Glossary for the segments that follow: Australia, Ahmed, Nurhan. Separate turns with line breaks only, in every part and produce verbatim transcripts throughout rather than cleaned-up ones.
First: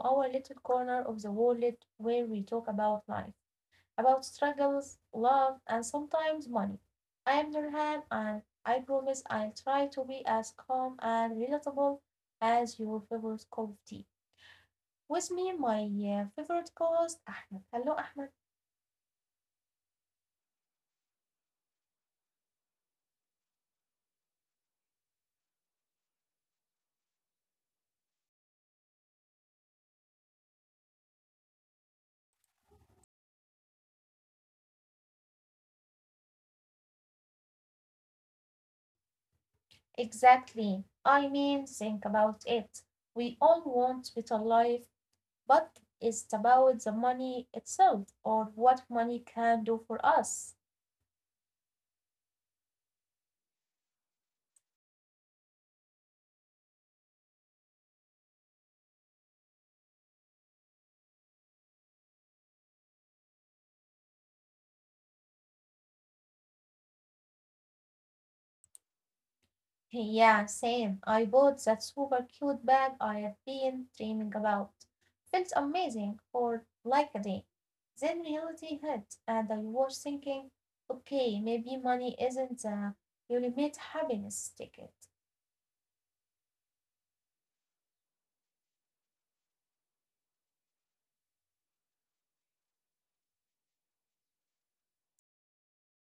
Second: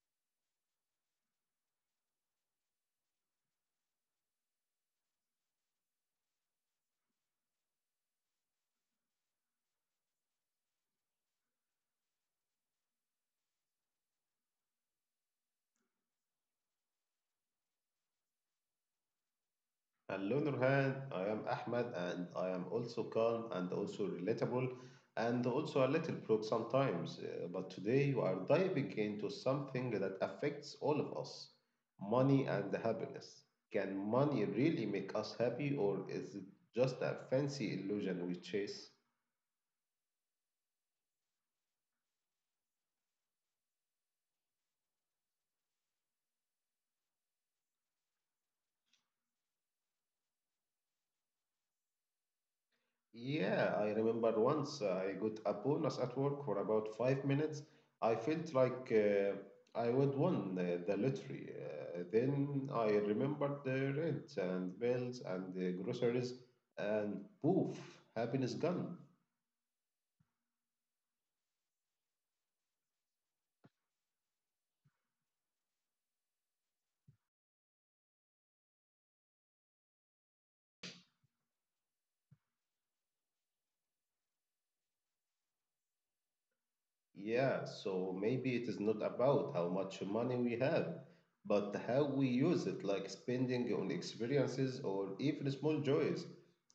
our little corner of the world where we talk about life, about struggles, love, and sometimes money. I am Nurhan, and I promise I'll try to be as calm and relatable as your favorite cup of tea. With me, my uh, favorite co-host, Ahmed. Hello, Ahmed.
On the other hand, I am Ahmed, and I am also calm and also relatable and also a little broke sometimes. Uh, But today we are diving into something that affects all of us money and happiness. Can money really make us happy, or is it just a fancy illusion we chase?
Exactly. I mean, think about it. We all want better life, but it's about the money itself or what money can do for us.
Yeah, I remember once uh, I got a bonus at work for about five minutes. I felt like uh, I would won the, the lottery. Uh, then I remembered the rent and bills and the groceries, and poof, happiness gone.
Yeah, same. I bought that super cute bag I have been dreaming about. Felt amazing for like a day. Then reality hit, and I was thinking, okay, maybe money isn't the ultimate happiness ticket.
Yeah, so maybe it is not about how much money we have, but how we use it, like spending on experiences or even small joys,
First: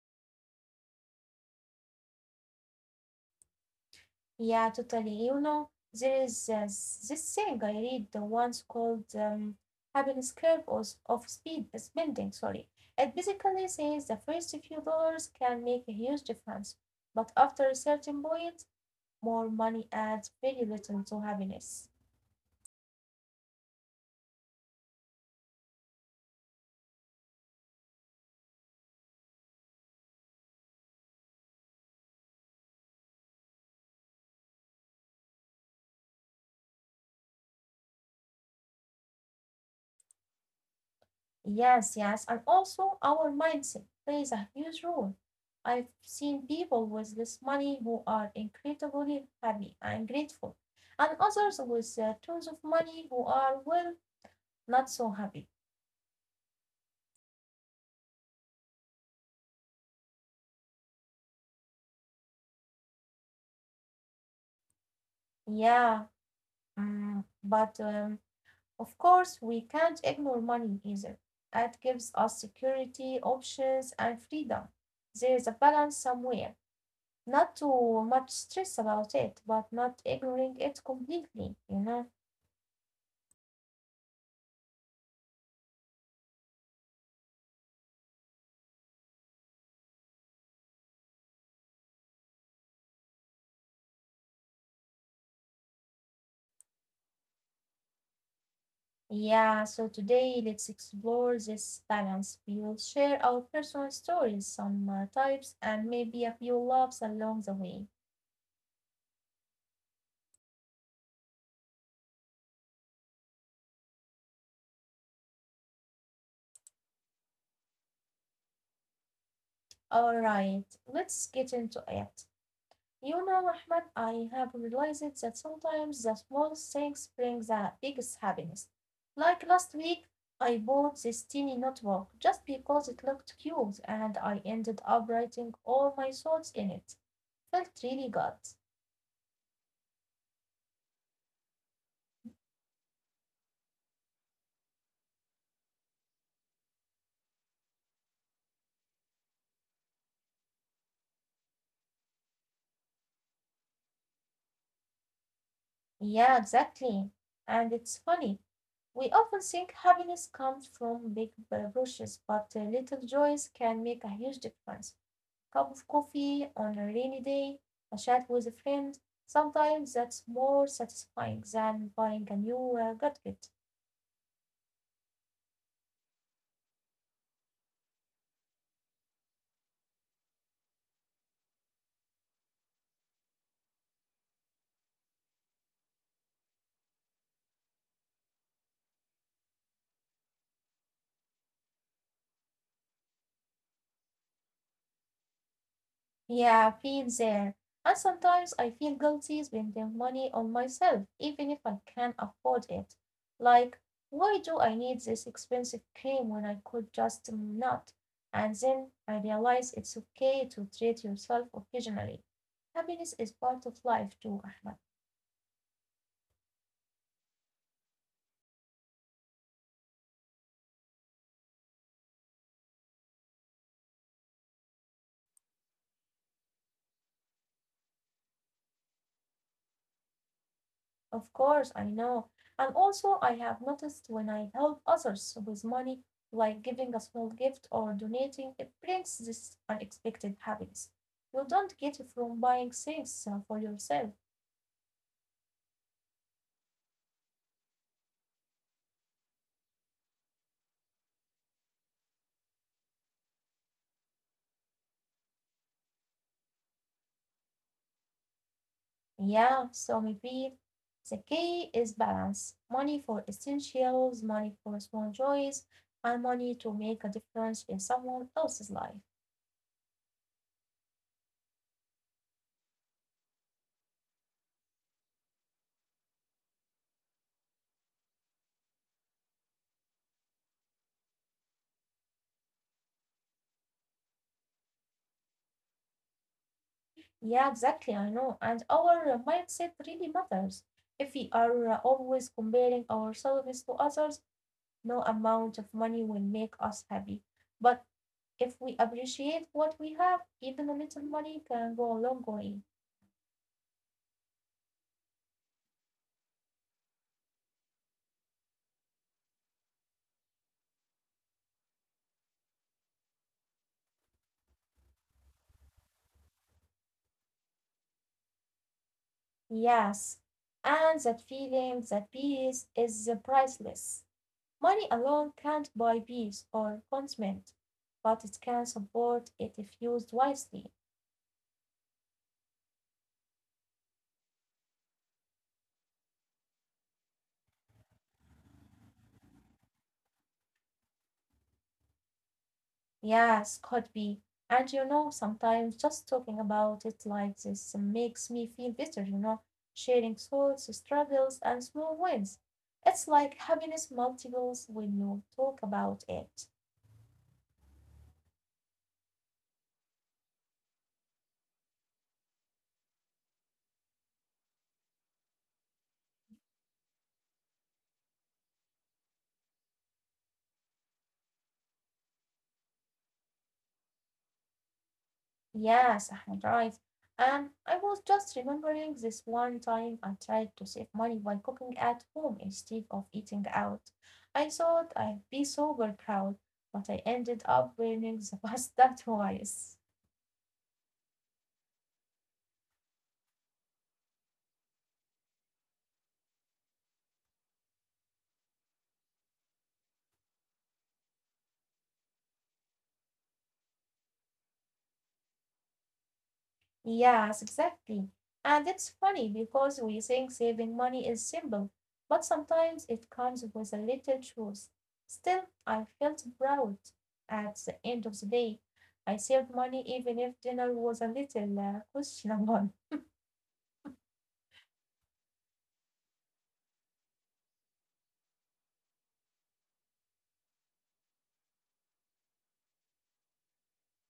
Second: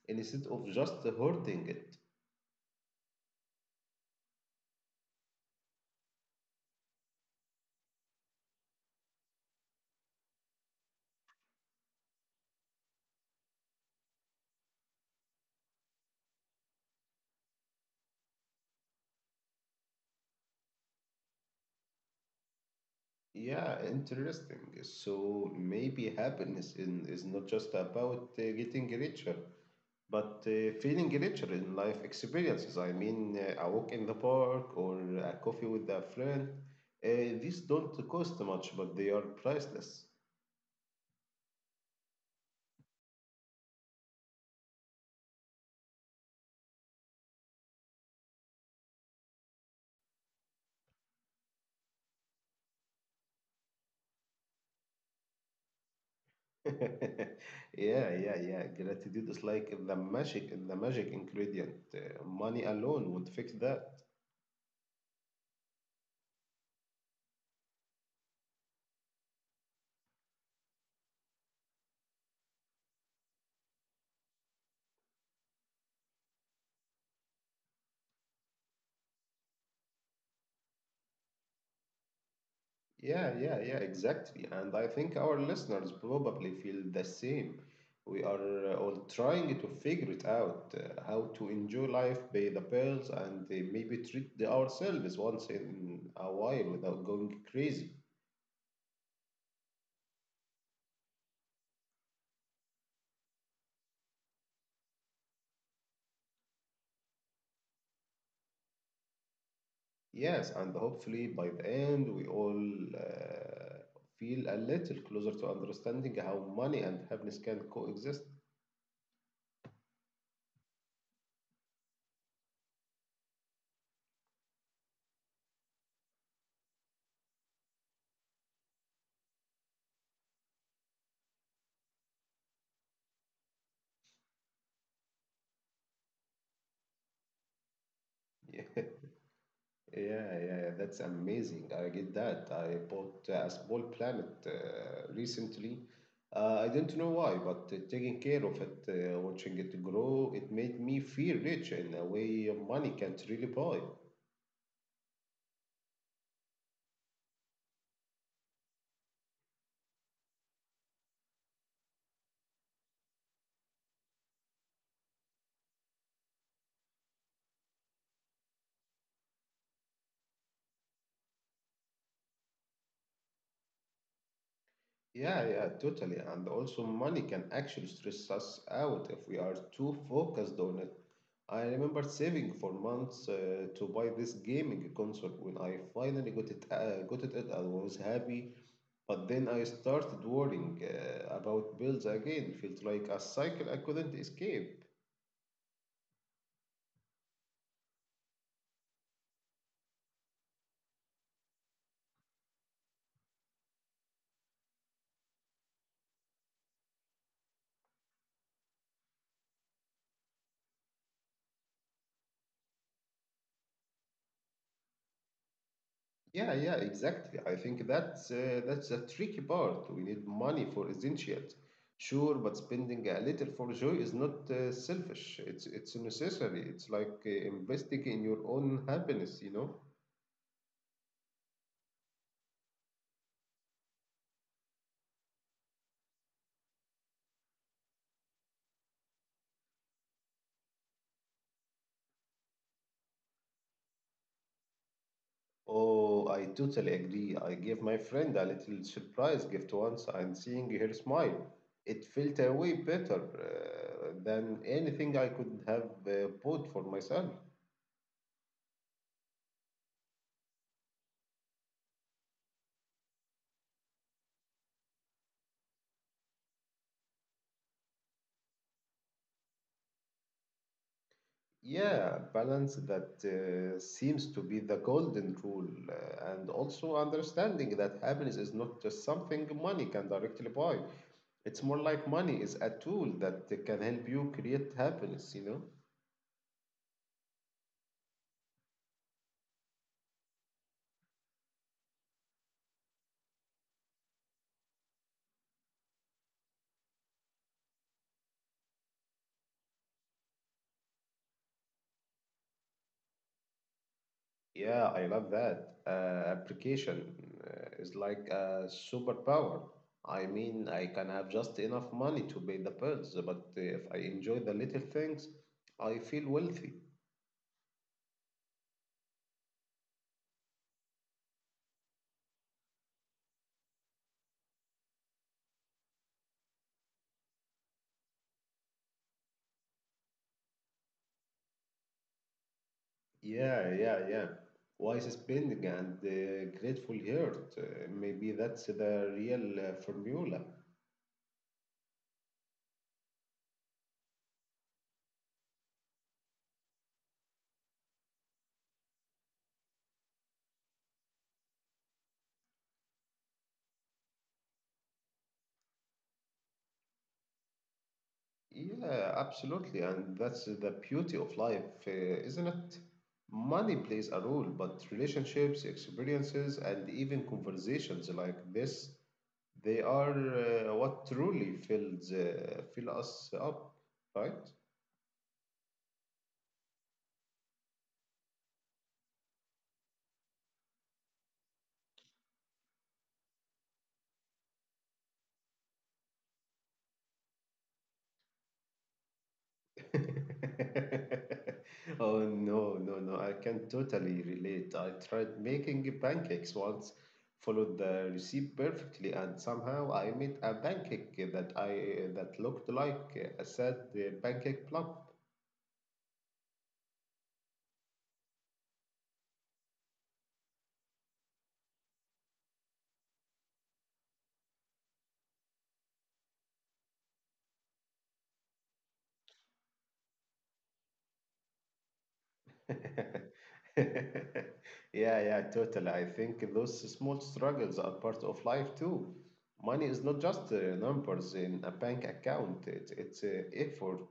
instead of just hoarding it.
Yeah, totally. You know, there is uh, s- this thing I read the once called um, happiness curve of, of speed uh, spending. Sorry, it basically says the first few dollars can make a huge difference, but after a certain point more money adds very little to happiness.
Yeah, interesting. So maybe happiness in, is not just about uh, getting richer, but uh, feeling richer in life experiences. I mean, uh, a walk in the park or a coffee with a friend. Uh, these don't cost much, but they are priceless.
Yes, yes, and also our mindset plays a huge role. I've seen people with less money who are incredibly happy and grateful, and others with uh, tons of money who are, well, not so happy.
Yeah, yeah, yeah. Gratitude is like the magic, the magic ingredient. Uh, money alone would fix that.
Yeah, mm, but um, of course we can't ignore money either. It gives us security, options, and freedom. There's a balance somewhere. Not too much stress about it, but not ignoring it completely, you know?
Yeah, yeah, yeah, exactly. And I think our listeners probably feel the same. We are uh, all trying to figure it out uh, how to enjoy life, pay the bills, and uh, maybe treat the- ourselves once in a while without going crazy.
Yeah, so today let's explore this balance. We will share our personal stories, some uh, types, and maybe a few loves along the way.
Yes, and hopefully by the end, we all uh, feel a little closer to understanding how money and happiness can coexist.
All right, let's get into it. You know, Ahmed, I have realized that sometimes the smallest things bring the biggest happiness. Like last week, I bought this tiny notebook just because it looked cute and I ended up writing all my thoughts in it. Felt really good.
Yeah, yeah, yeah, that's amazing. I get that. I bought uh, a small planet uh, recently. Uh, I don't know why, but uh, taking care of it, uh, watching it grow, it made me feel rich in a way money can't really buy.
Yeah, exactly. And it's funny, we often think happiness comes from big brushes, but uh, little joys can make a huge difference. Cup of coffee on a rainy day, a chat with a friend. Sometimes that's more satisfying than buying a new uh, gadget.
Yeah, yeah, totally. And also, money can actually stress us out if we are too focused on it. I remember saving for months uh, to buy this gaming console. When I finally got it, uh, got it, I was happy. But then I started worrying uh, about bills again. Felt like a cycle I couldn't escape.
Yeah, been there. And sometimes I feel guilty spending money on myself, even if I can afford it. Like, why do I need this expensive cream when I could just um, not? And then I realize it's okay to treat yourself occasionally. Happiness is part of life too, Ahmed.
Yeah, yeah, exactly. I think that's uh, that's the tricky part. We need money for essentials, sure, but spending a little for joy is not uh, selfish. It's it's necessary. It's like uh, investing in your own happiness, you know.
Of course, I know. And also I have noticed when I help others with money, like giving a small gift or donating, it brings this unexpected happiness. You don't get it from buying things uh, for yourself.
Oh, I totally agree. I gave my friend a little surprise gift once, and seeing her smile, it felt uh, way better uh, than anything I could have uh, bought for myself.
Yeah, so maybe the key is balance. Money for essentials, money for small joys, and money to make a difference in someone else's life.
Yeah, balance that uh, seems to be the golden rule, uh, and also understanding that happiness is not just something money can directly buy. It's more like money is a tool that can help you create happiness, you know?
Yeah, exactly. I know. And our uh, mindset really matters. If we are uh, always comparing ourselves to others, no amount of money will make us happy. But if we appreciate what we have, even a little money can go a long way.
Yeah, I love that. Uh, application uh, is like a superpower. I mean, I can have just enough money to pay the bills, but if I enjoy the little things, I feel wealthy.
Yes. And that feeling, that peace is uh, priceless. Money alone can't buy peace or contentment, but it can support it if used wisely.
Yeah, yeah, yeah. Wise spending and uh, grateful heart. Uh, maybe that's the real uh, formula.
Yes, could be. And you know, sometimes just talking about it like this makes me feel better, you know, sharing thoughts, struggles, and small wins. It's like happiness multiples when you talk about it.
Yeah, absolutely. And that's the beauty of life, uh, isn't it? Money plays a role, but relationships, experiences, and even conversations like this, they are uh, what truly fills uh, fill us up, right?
Yes, I'm right. And I was just remembering this one time I tried to save money by cooking at home instead of eating out. I thought I'd be super proud, but I ended up winning the pasta twice.
Oh no, no, no, I can totally relate. I tried making pancakes once, followed the recipe perfectly, and somehow I made a pancake that I that looked like a sad pancake block.
Yes, exactly. And it's funny because we think saving money is simple, but sometimes it comes with a little truth. Still, I felt proud at the end of the day. I saved money even if dinner was a little uh, questionable.
Yeah, yeah, totally. I think those small struggles are part of life too. Money is not just uh, numbers in a bank account, it, it's uh, effort,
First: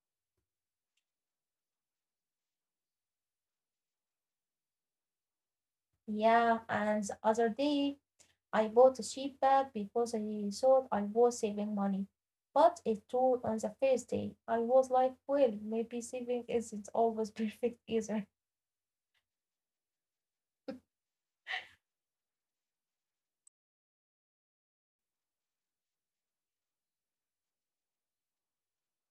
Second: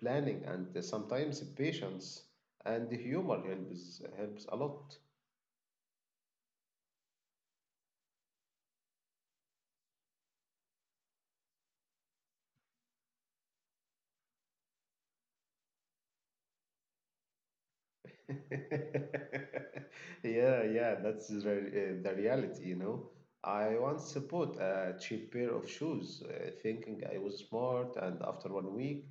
planning, and uh, sometimes patience and humor helps, helps a lot.
Yeah, and the other day I bought a cheap bag because I thought I was saving money. But it tore on the first day. I was like, well, maybe saving isn't always perfect either.
Yeah, yeah, that's the, re- uh, the reality, you know. I once bought a cheap pair of shoes, uh, thinking I was smart, and after one week,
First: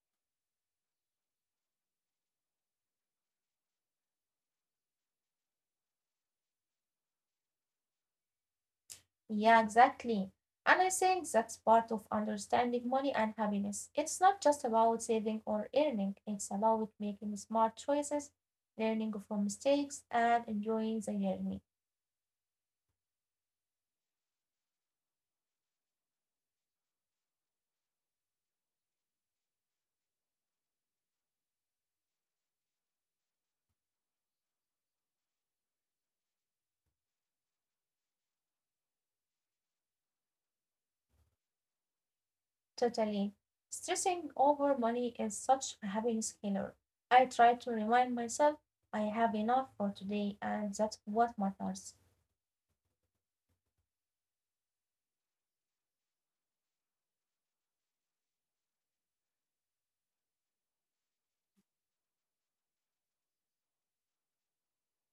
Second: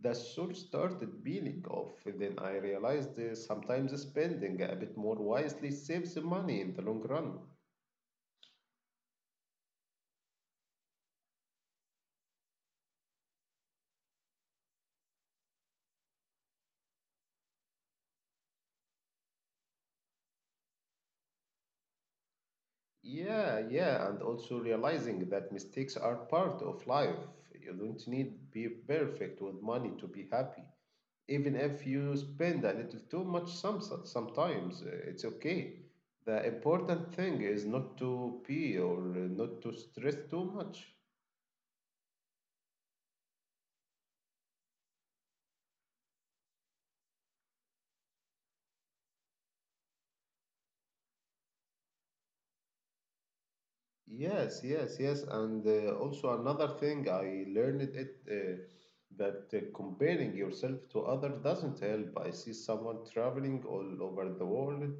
the sole started peeling off. Then I realized uh, sometimes spending a bit more wisely saves money in the long run.
Yeah, exactly. And I think that's part of understanding money and happiness. It's not just about saving or earning, it's about making smart choices, learning from mistakes, and enjoying the journey.
Yeah, yeah, and also realizing that mistakes are part of life. You don't need to be perfect with money to be happy. Even if you spend a little too much some, sometimes uh, it's okay. The important thing is not to pee or uh, not to stress too much.
Totally. Stressing over money is such a happiness killer. I try to remind myself I have enough for today and that's what matters.
Yes, yes, yes. And uh, also another thing I learned it uh, that uh, comparing yourself to others doesn't help. I see someone traveling all over the world,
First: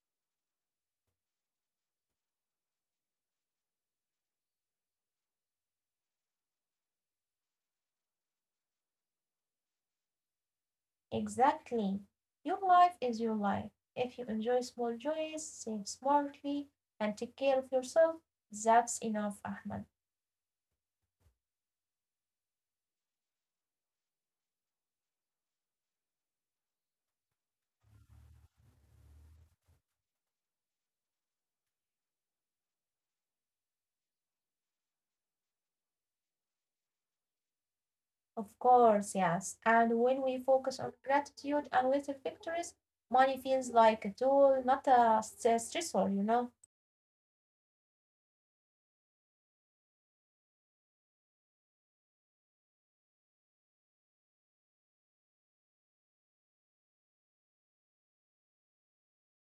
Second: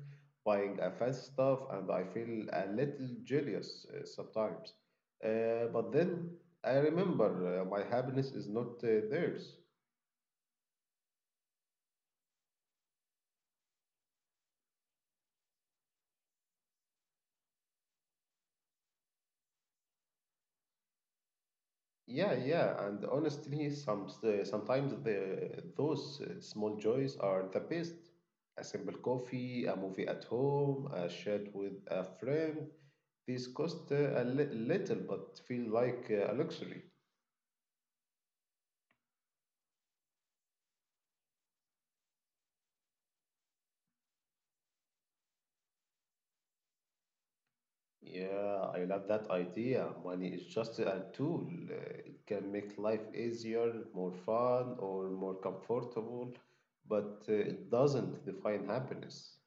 buying a fancy stuff, and I feel a little jealous uh, sometimes. Uh, but then I remember uh, my happiness is not uh, theirs.
Exactly. Your life is your life. If you enjoy small joys, save smartly, and take care of yourself, that's enough, Ahmed.
Yeah, yeah, and honestly, some sometimes the those uh, small joys are the best. A simple coffee, a movie at home, a chat with a friend. These cost uh, a li- little, but feel like uh, a luxury.
Of course, yes. And when we focus on gratitude and little victories, money feels like a tool, not a s- stressor, you know?
Yeah, I love that idea. Money is just a tool. Uh, It can make life easier, more fun, or more comfortable, but uh, it doesn't define happiness.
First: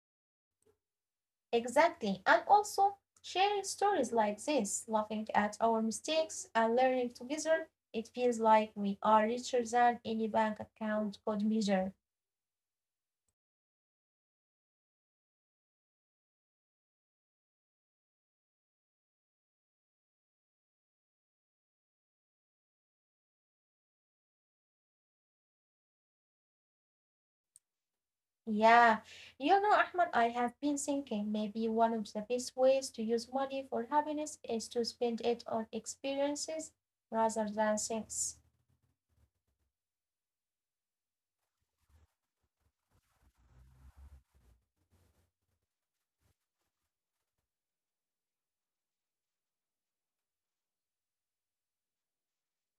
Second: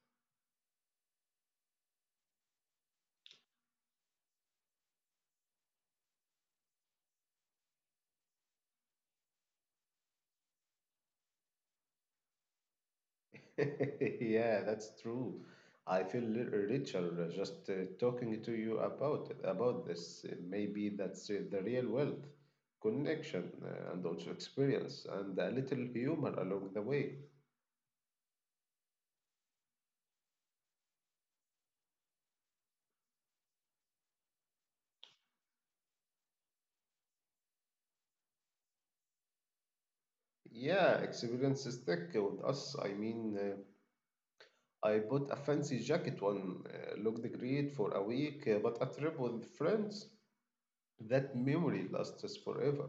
Exactly. And also sharing stories like this, laughing at our mistakes and learning together, it feels like we are richer than any bank account could measure.
Yeah, that's true. I feel li- richer uh, just uh, talking to you about it, about this. Uh, Maybe that's uh, the real wealth, connection, uh, and also experience, and a little humor along the way.
Yeah. You know, Ahmad, I have been thinking maybe one of the best ways to use money for happiness is to spend it on experiences rather than things.
Yeah, experience is thick with us. I mean, uh, I bought a fancy jacket one, uh, looked great for a week, uh, but a trip with friends, that memory lasts us forever.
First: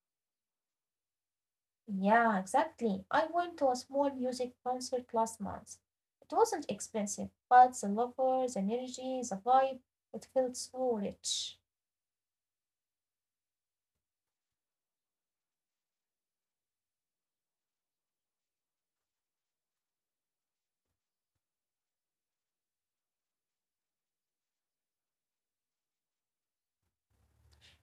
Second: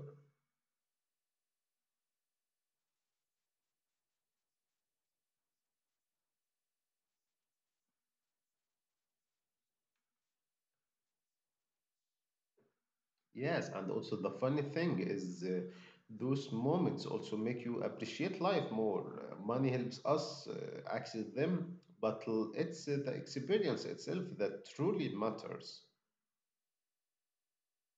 Yeah, exactly. I went to a small music concert last month. It wasn't expensive, but the lover, the energy, the vibe, it felt so rich.
Yes, and also the funny thing is uh, those moments also make you appreciate life more. Uh, money helps us uh, access them, but l- it's uh, the experience itself that truly matters.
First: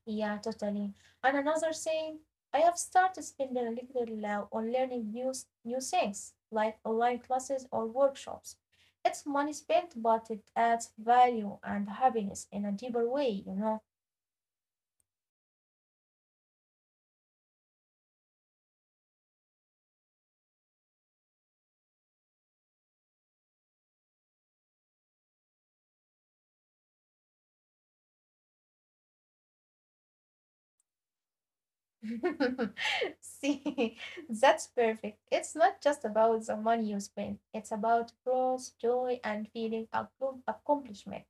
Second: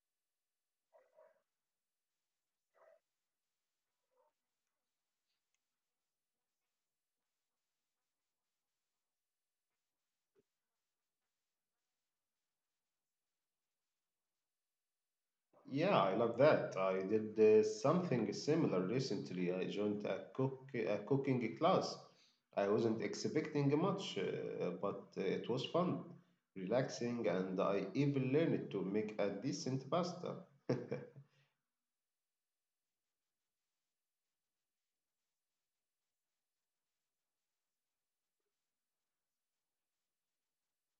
Yeah, totally. And another thing, I have started spending a little uh, on learning new s- new things, like online classes or workshops. It's money spent, but it adds value and happiness in a deeper way, you know.
Yeah, I love that. I did uh, something similar recently. I joined a cook a cooking class. I wasn't expecting much, uh, but uh, it was fun, relaxing, and I even learned to make a decent pasta.
See, that's perfect. It's not just about the money you spend, it's about growth, joy, and feeling of good accomplishment.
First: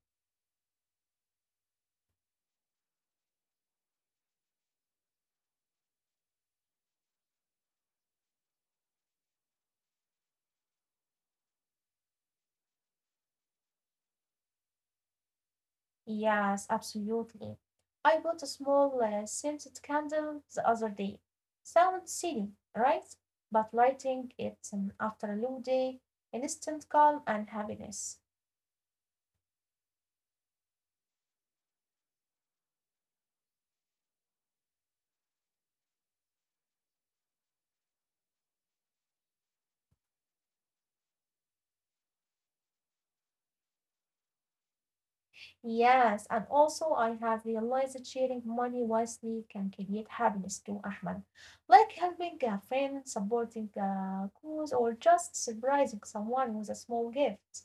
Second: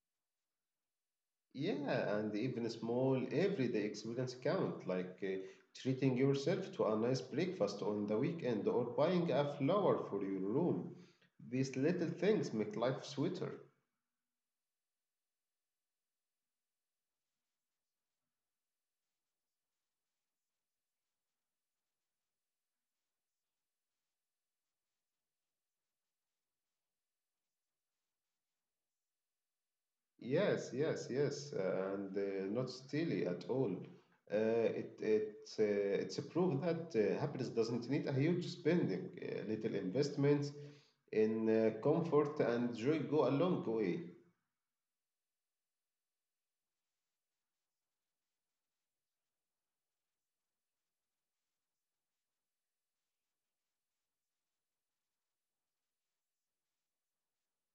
Yeah, and even small everyday experience count, like uh, treating yourself to a nice breakfast on the weekend or buying a flower for your room. These little things make life sweeter.
Yes, absolutely. I bought a small uh, scented candle the other day. Sounds silly, right? But lighting it um, after a long day, instant calm and happiness.
Yes, yes, yes, uh, and uh, not steely at all. Uh, it it uh, it's a proof that uh, happiness doesn't need a huge spending. Uh, little investments in uh, comfort and joy go a long way.
Yes, and also I have realized that sharing money wisely can create happiness too, Ahmed. Like helping a friend, supporting a cause, or just surprising someone with a small gift.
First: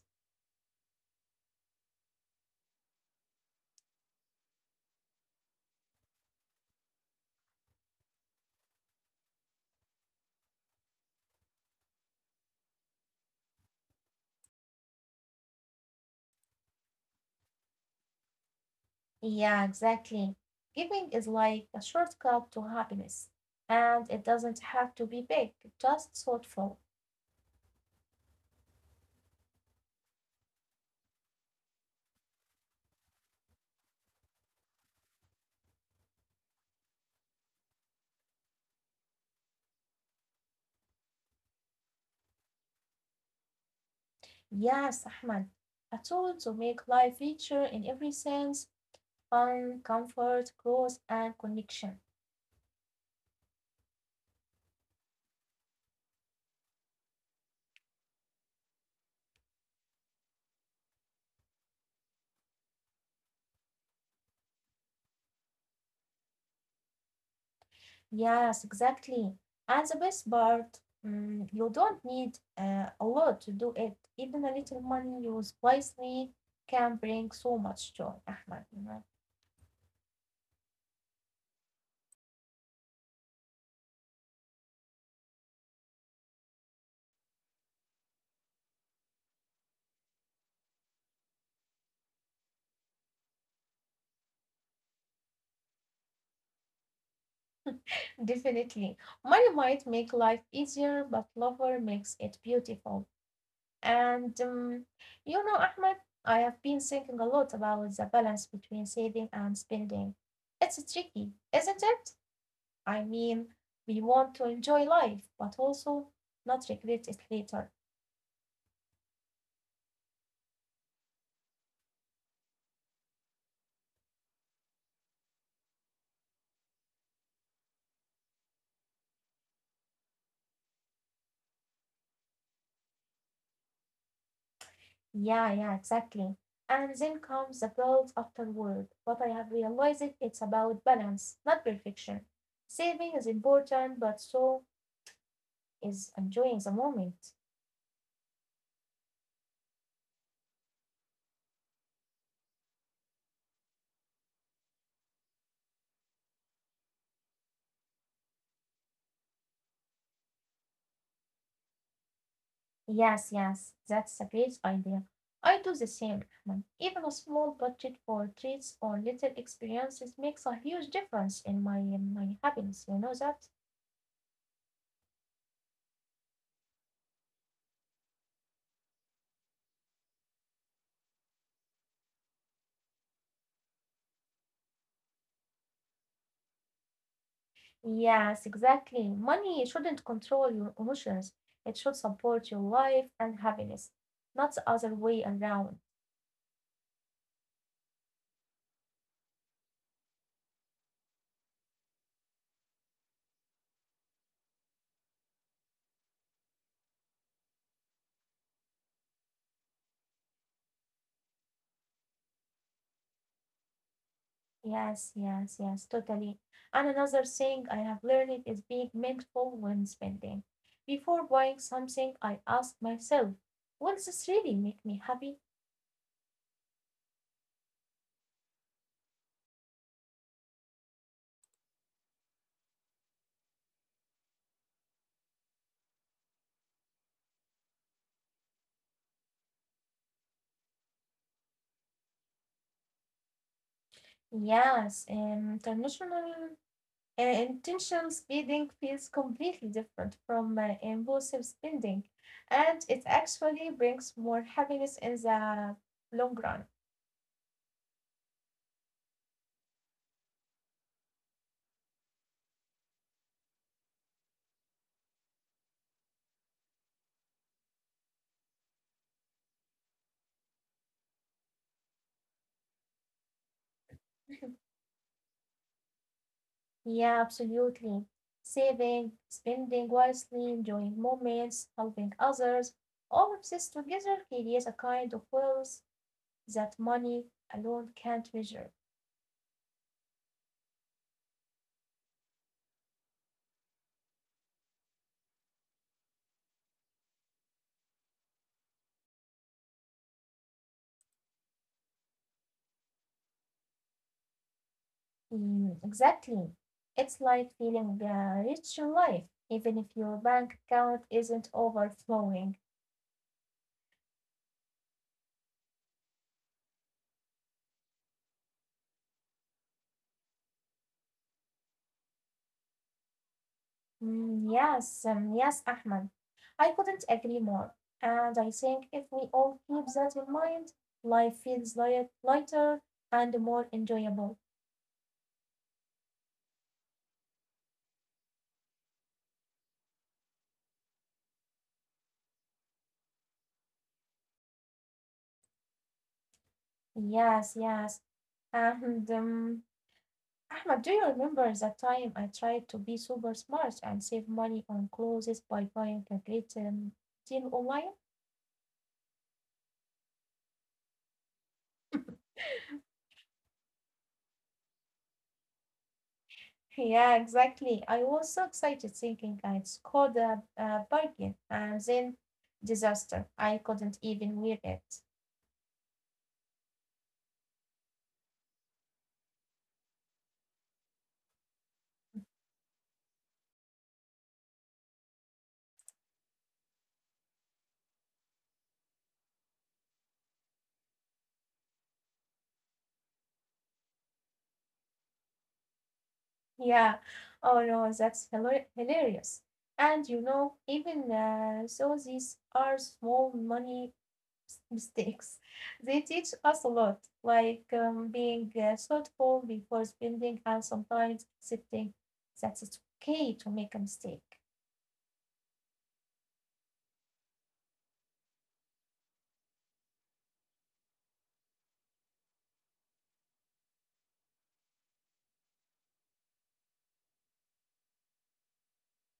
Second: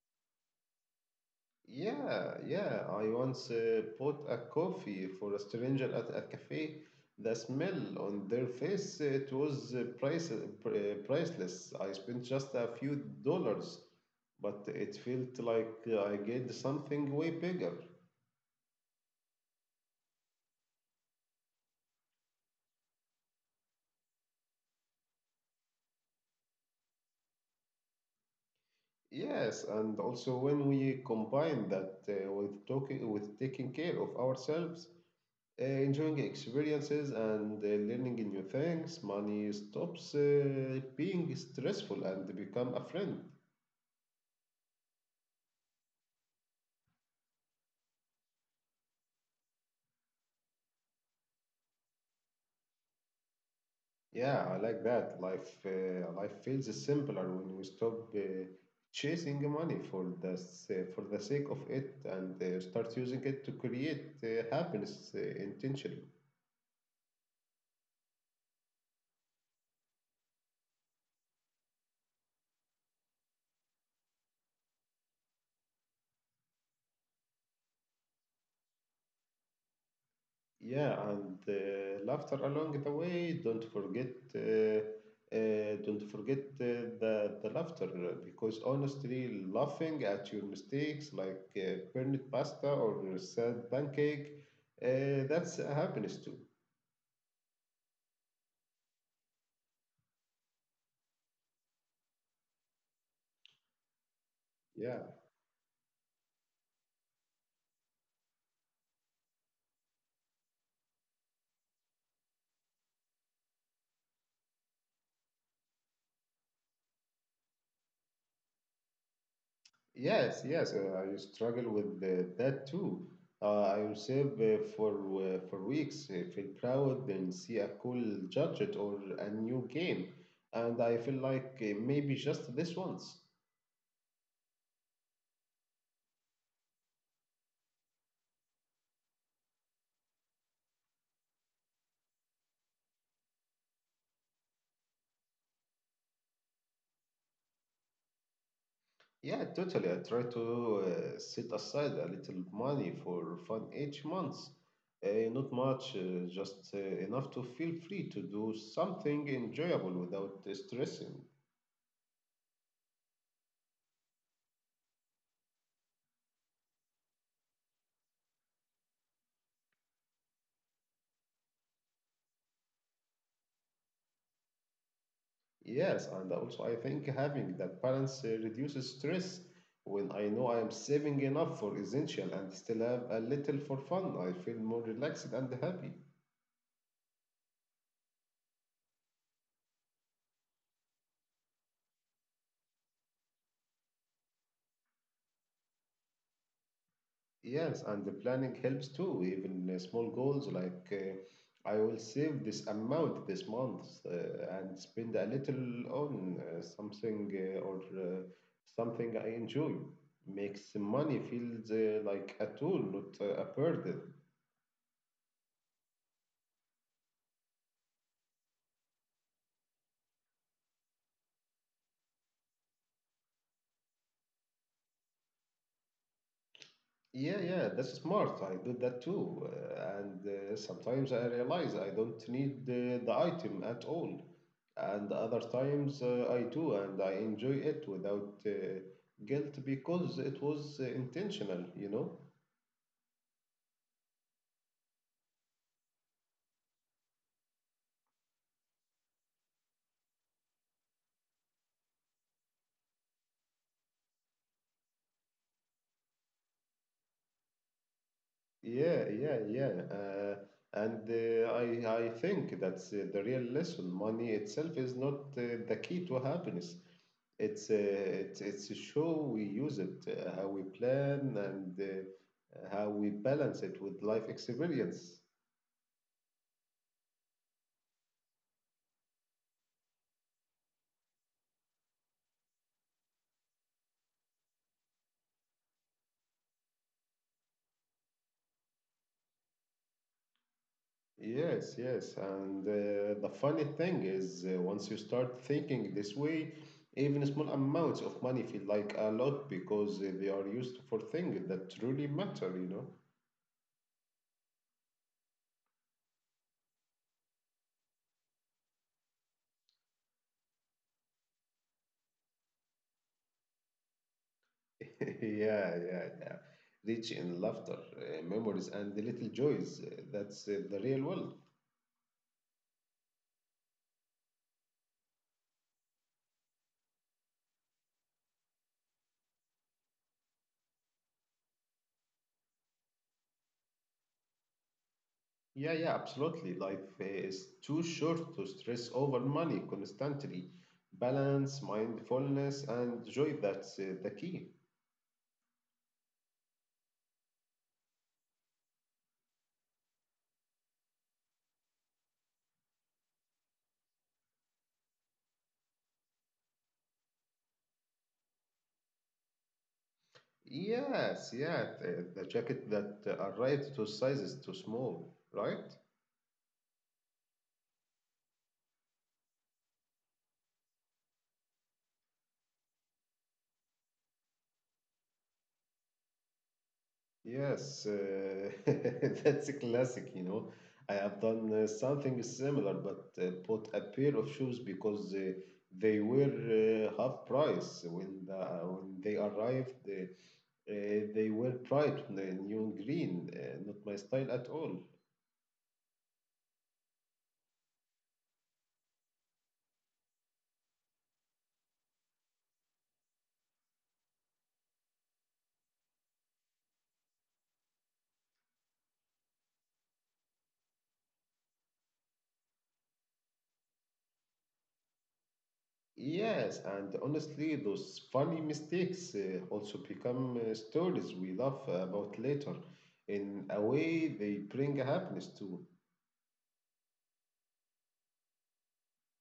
Yeah, yeah. I once uh, bought a coffee for a stranger at a cafe. The smell on their face, uh, it was uh, price, uh, pr- uh, priceless. I spent just a few dollars, but it felt like uh, I get something way bigger.
Yeah, exactly. Giving is like a shortcut to happiness, and it doesn't have to be big, just thoughtful.
Yes, and also when we combine that uh, with talking, with taking care of ourselves, uh, enjoying experiences and uh, learning new things. Money stops uh, being stressful and become a friend.
Yes, Ahmed, a tool to make life richer in every sense, fun, comfort, growth, and connection.
Yeah, I like that. Life, uh, life feels simpler when we stop uh, chasing money for the s- uh, for the sake of it and uh, start using it to create uh, happiness uh, intentionally.
Yes, exactly. And the best part, mm, you don't need uh, a lot to do it. Even a little money used wisely can bring so much joy, Ahmed, you know.
Yeah, and uh, laughter along the way. Don't forget, uh, uh, don't forget uh, the the laughter uh, because honestly, laughing at your mistakes like uh, burnt pasta or sad pancake, uh, that's happiness too.
Definitely. Money might make life easier, but lover makes it beautiful. And um,
Yeah.
you know, Ahmed, I have been thinking a lot about the balance between saving and spending. It's tricky, isn't it? I mean, we want to enjoy life, but also not regret it later.
Yes, yes, uh, I struggle with uh, that too. Uh, I reserve uh, for uh, for weeks, uh, feel proud, then see a cool gadget or a new game, and I feel like uh, maybe just this once.
Yeah, yeah, exactly. And then comes the guilt afterward. What I have realized it's about balance, not perfection. Saving is important, but so is enjoying the moment.
Yeah, totally. I try to uh, set aside a little money for fun each month. Uh, not much, uh, just uh, enough to feel free to do something enjoyable without uh, stressing.
Yes, yes, that's a great idea. I do the same, Rahman. Even a small budget for treats or little experiences makes a huge difference in my in my happiness. You know that?
Yes, and also I think having that balance uh, reduces stress. When I know I am saving enough for essential and still have a little for fun, I feel more relaxed and happy.
Yes, exactly. Money shouldn't control your emotions. It should support your life and happiness, not the other way around.
Yes, and the planning helps too, even uh, small goals like uh, I will save this amount this month uh, and spend a little on uh, something uh, or uh, something I enjoy. Makes money feels uh, like a tool, not uh, a burden.
Yes, yes, yes, totally. And another thing I have learned is being mindful when spending. Before buying something, I ask myself, will this really make me happy?
Yeah, yeah, that's smart. I do that too. Uh, and uh, sometimes I realize I don't need the, the item at all. And other times uh, I do, and I enjoy it without uh, guilt because it was uh, intentional, you know?
Yes, um, international Uh, intentional spending feels completely different from uh, impulsive spending, and it actually brings more happiness in the long run.
Yeah, yeah, yeah. Uh, and uh, I, I think that's uh, the real lesson. Money itself is not uh, the key to happiness. It's a it's, it's a show. We use it uh, how we plan and uh, how we balance it with life experience.
Yeah, absolutely. Saving, spending wisely, enjoying moments, helping others, all of this together creates a kind of wealth that money alone can't measure.
Yes, yes. And uh, the funny thing is, uh, once you start thinking this way, even small amounts of money feel like a lot because uh, they are used for things that truly matter, you know?
Mm, exactly. It's like feeling uh, rich in life, even if your bank account isn't overflowing.
Yeah, yeah, yeah. Rich in laughter, uh, memories, and the little joys. Uh, That's uh, the real world.
Mm, yes, um, yes, Ahmed. I couldn't agree more. And I think if we all keep that in mind, life feels li- lighter and more enjoyable.
Yeah, yeah, absolutely. Life is too short to stress over money constantly. Balance, mindfulness, and joy, that's uh, the key.
Yes, yes. And um, Ahmed, do you remember that time I tried to be super smart and save money on clothes by buying a great um, deal online?
Yes, yeah, the, the jacket that arrived to size is too small, right?
Yeah, exactly. I was so excited thinking I'd scored a, a bargain, and then disaster. I couldn't even wear it.
Yes, uh, that's a classic, you know. I have done uh, something similar, but uh, bought a pair of shoes because uh, they were uh, half price when the, when they arrived. Uh, Uh, they were bright n- neon green, uh, not my style at all.
Yeah. Oh no, that's hila- hilarious. And you know, even uh, so, these are small money mistakes. They teach us a lot, like um, being uh, thoughtful before spending and sometimes accepting that it's okay to make a mistake.
Yes, and honestly, those funny mistakes uh, also become uh, stories we laugh about later. In a way, they bring happiness too.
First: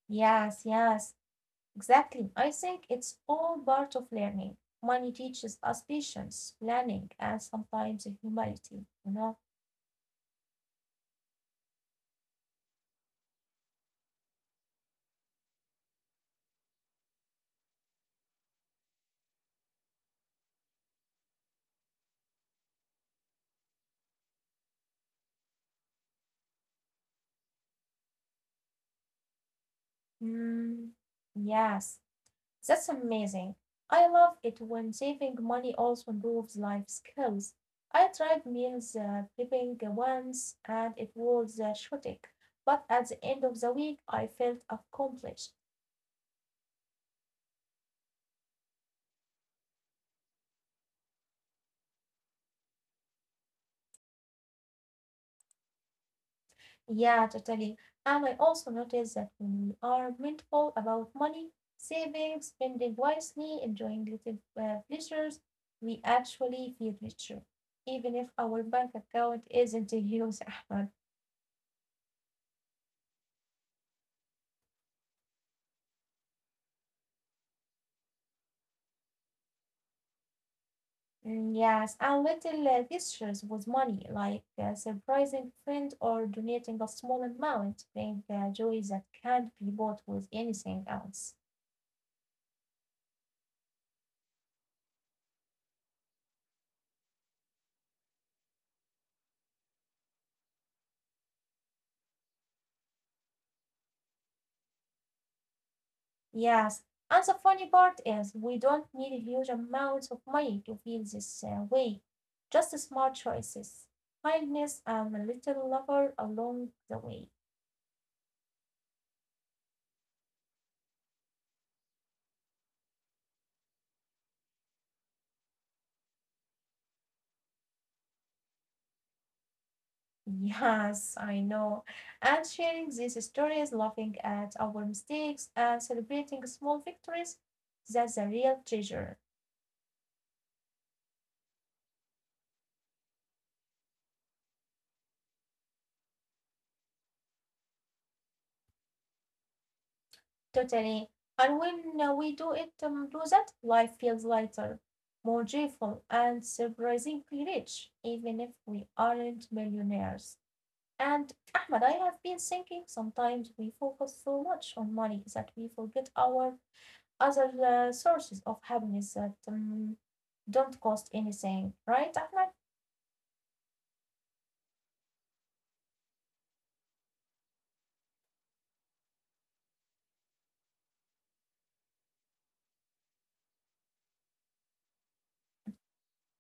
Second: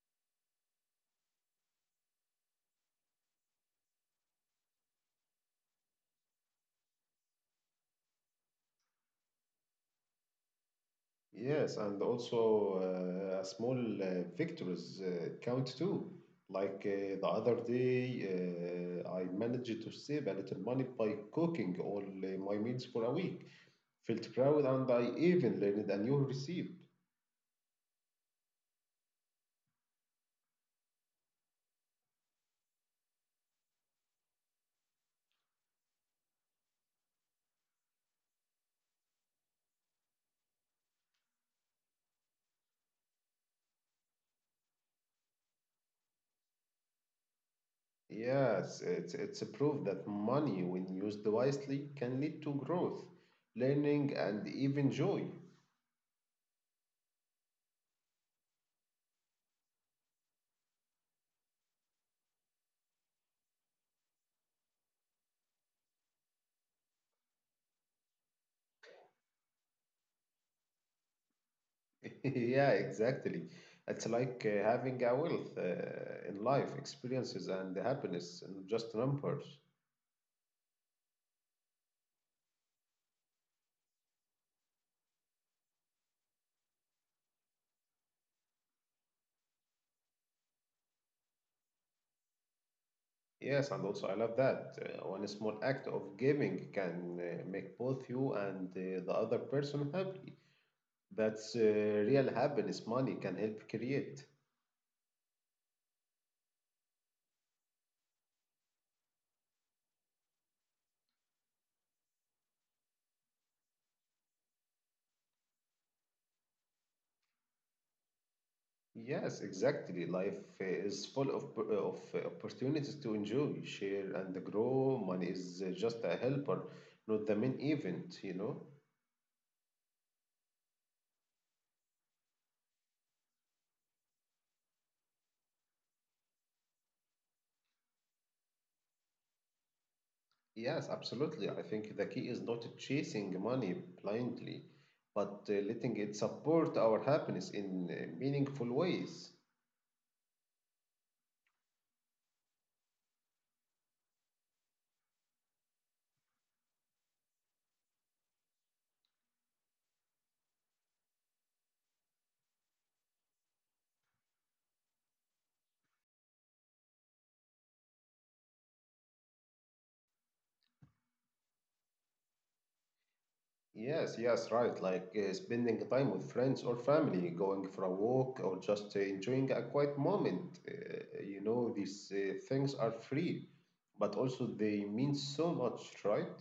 Yes, yes. Exactly. I think it's all part of learning. Money teaches us patience, planning, and sometimes humility, you know?
Yes, and also uh, a small uh, victories uh, count too. Like uh, the other day, uh, I managed to save a little money by cooking all uh, my meals for a week. Felt proud, and I even learned a new recipe.
Mm, yes, that's amazing. I love it when saving money also improves life skills. I tried meals uh, prepping once and it was uh, chaotic, but at the end of the week, I felt accomplished.
Yes, it's, it's a proof that money, when used wisely, can lead to growth, learning, and even joy.
Yeah, totally. And I also noticed that when we are mindful about money, saving, spending wisely, enjoying little uh, pleasures, we actually feel richer, even if our bank account isn't huge, Ahmed.
Yeah, exactly. It's like uh, having a wealth uh, in life, experiences, and happiness, and just numbers.
Mm, yes, and little uh, gestures with money, like uh, surprising a friend or donating a small amount, bring uh, joy that can't be bought with anything else.
Yes, and also I love that. Uh, one small act of giving can uh, make both you and uh, the other person happy. That's uh, real happiness money can help create.
Yes, and the funny part is we don't need huge amounts of money to feel this uh, way. Just smart choices, kindness, and a little lover along the way.
Yes, exactly. Life is full of of opportunities to enjoy, share, and grow. Money is just a helper, not the main event, you know?
Yes, I know. And sharing these stories, laughing at our mistakes, and celebrating small victories, that's a real treasure.
Yes, absolutely. I think the key is not chasing money blindly, but uh, letting it support our happiness in uh, meaningful ways.
Totally. And when uh, we do it, um, do that, life feels lighter, more joyful, and surprisingly rich, even if we aren't millionaires. And Ahmed, I have been thinking sometimes we focus so much on money that we forget our other uh, sources of happiness that um, don't cost anything, right, Ahmed?
Yes, yes, right. Like uh, spending time with friends or family, going for a walk, or just uh, enjoying a quiet moment. Uh, you know, these uh, things are free, but also they mean so much, right?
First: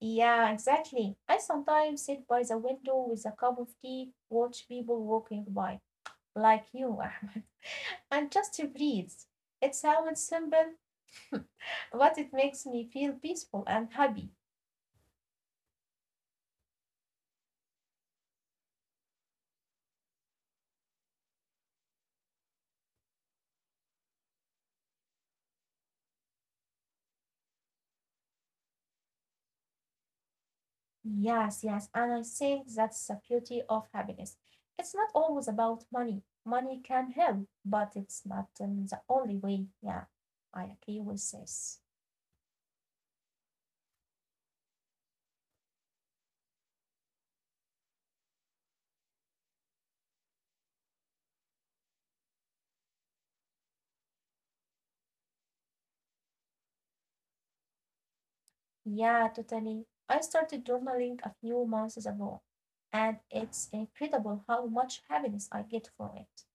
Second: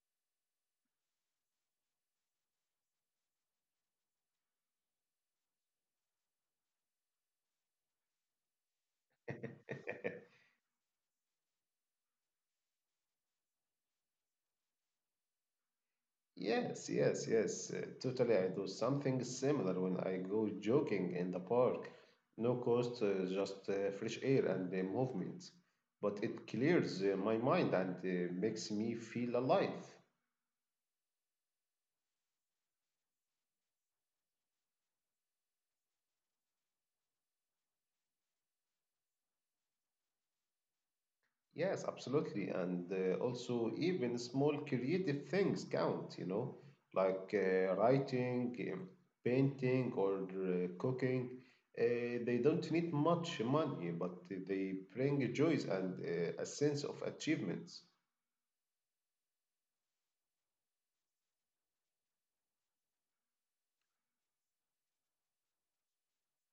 Yeah, exactly. I sometimes sit by the window with a cup of tea, watch people walking by, like you, Ahmed, and just to breathe. It sounds simple, but it makes me feel peaceful and happy.
Yes, yes, yes. Uh, totally. I do something similar when I go jogging in the park. No cost, uh, just uh, fresh air and uh, movement. But it clears uh, my mind and uh, makes me feel alive.
Yes, yes, and I think that's the beauty of happiness. It's not always about money. Money can help, but it's not um, the only way. Yeah, I agree with this.
Yes, absolutely. And uh, also, even small creative things count, you know, like uh, writing, um, painting, or uh, cooking. Uh, they don't need much money, but they bring joys and uh, a sense of achievements.
Yeah, totally. I started journaling a few months ago, and it's incredible how much happiness I get from it.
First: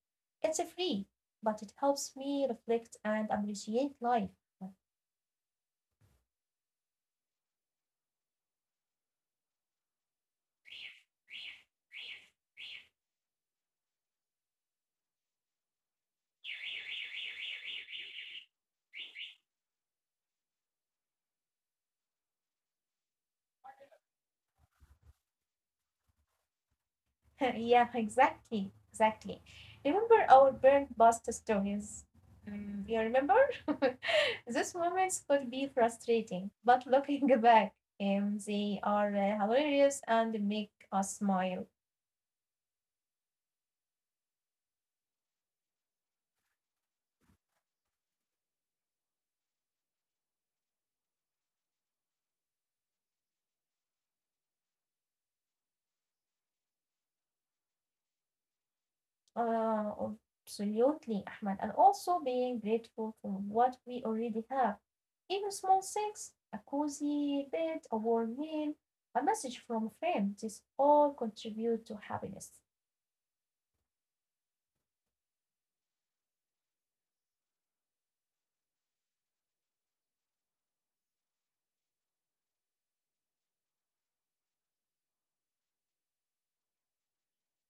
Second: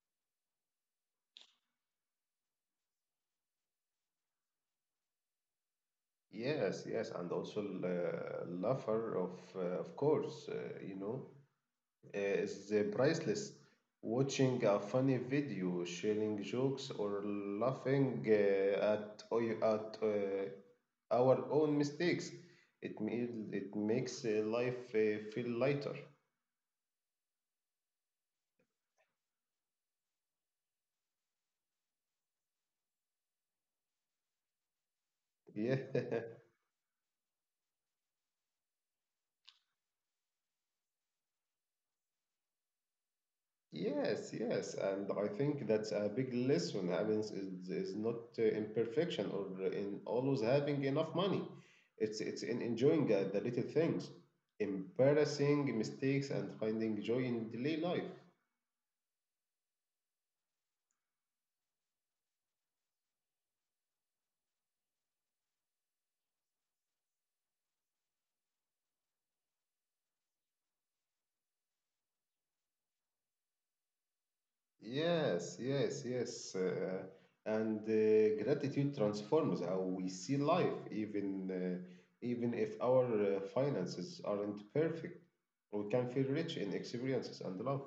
It's free, but it helps me reflect and appreciate life.
Yes, yes, and also uh, laughter, of uh, of course, uh, you know, uh, is priceless. Watching a funny video, sharing jokes, or laughing uh, at o- at uh, our own mistakes, it ma- it makes uh, life uh, feel lighter.
Yeah, exactly, exactly. Remember our burnt past stories? Mm, you remember? These moments could be
Yeah.
frustrating, but looking back, um, they are uh, hilarious and make us smile.
Yes, yes, and I think that's a big lesson. Happiness is, is not uh, imperfection or in always having enough money. It's it's in enjoying uh, the little things, embarrassing mistakes, and finding joy in daily life.
Uh, Absolutely, Ahmad. And also being grateful for what we already have. Even small things, a cozy bed, a warm meal, a message from a friend, this all contribute to happiness.
Yes, yes, yes. Uh, and uh, gratitude transforms how we see life, even uh, even if our uh, finances aren't perfect. We can feel rich in experiences and love.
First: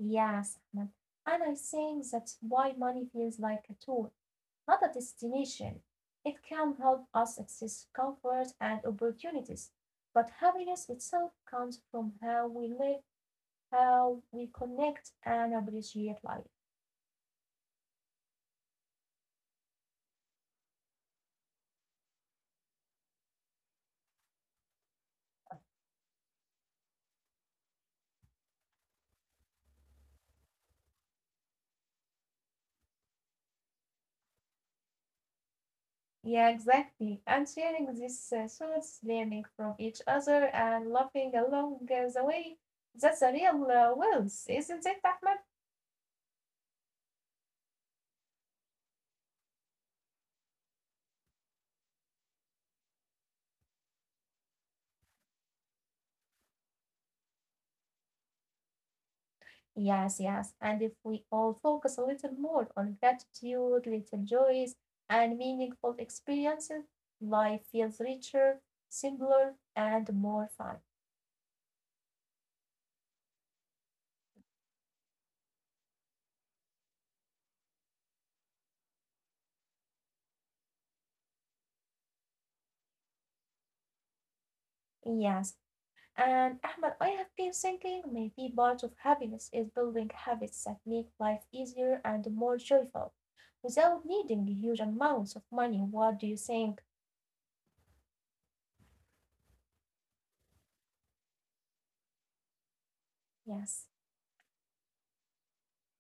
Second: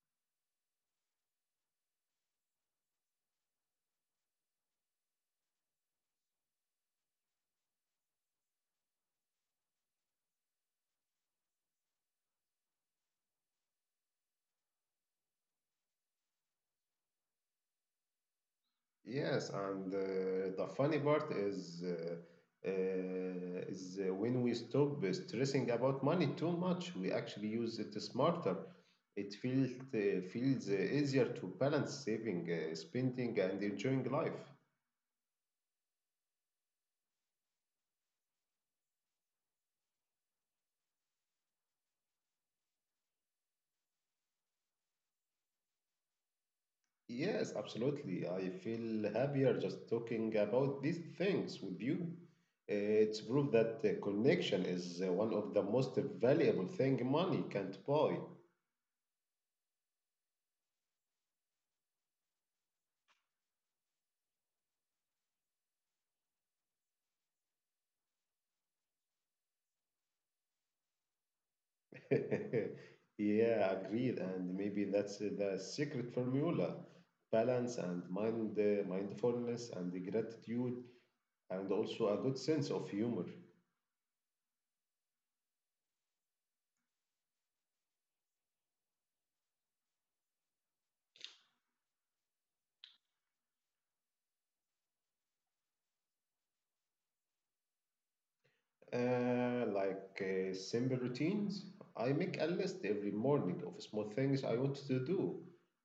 Yes, Ahmed. And I think that's why money feels like a tool, not a destination. It can help us access comfort and opportunities, but happiness itself comes from how we live, how we connect and appreciate life.
Yes, and uh, the funny part is uh, uh, is uh, when we stop stressing about money too much, we actually use it smarter. It feels uh, feels uh, easier to balance saving, uh, spending, and enjoying life.
Yeah, exactly. And sharing these uh, thoughts, learning from each other, and laughing along uh, the way, that's a real uh, wealth, isn't it, Ahmed?
Yes, absolutely. I feel happier just talking about these things with you. It's proof that uh, connection is uh, one of the most valuable thing money can't buy.
Yes, yes. And if we all focus a little more on gratitude, little joys, and meaningful experiences, life feels richer, simpler, and more fun.
Yeah, agreed. And maybe that's uh, the secret formula. Balance and mind, uh, mindfulness and gratitude, and also a good sense of humor.
Yes. And Ahmed, I have been thinking maybe part of happiness is building habits that make life easier and more joyful without needing huge amounts of money. What do you think?
Uh, like uh, simple routines. I make a list every morning
Yes.
of small things I want to do.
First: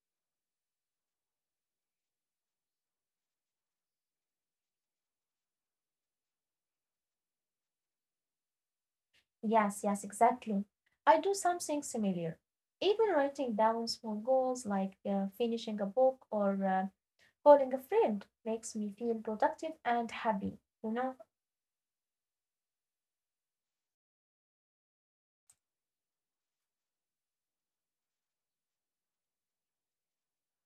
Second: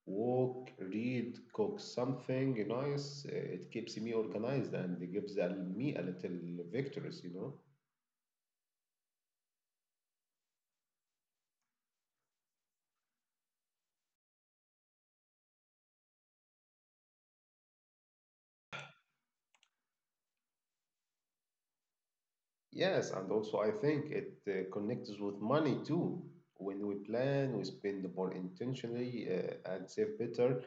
Walk, read, cook something nice. Uh, It keeps me organized and it gives a- me a little victories, you know.
Yes, yes, exactly. I do something similar. Even writing down small goals like uh, finishing a book or uh, calling a friend makes me feel productive and happy, you know?
Yes, and also I think it uh, connects with money too. When we plan, we spend more intentionally uh, and save better.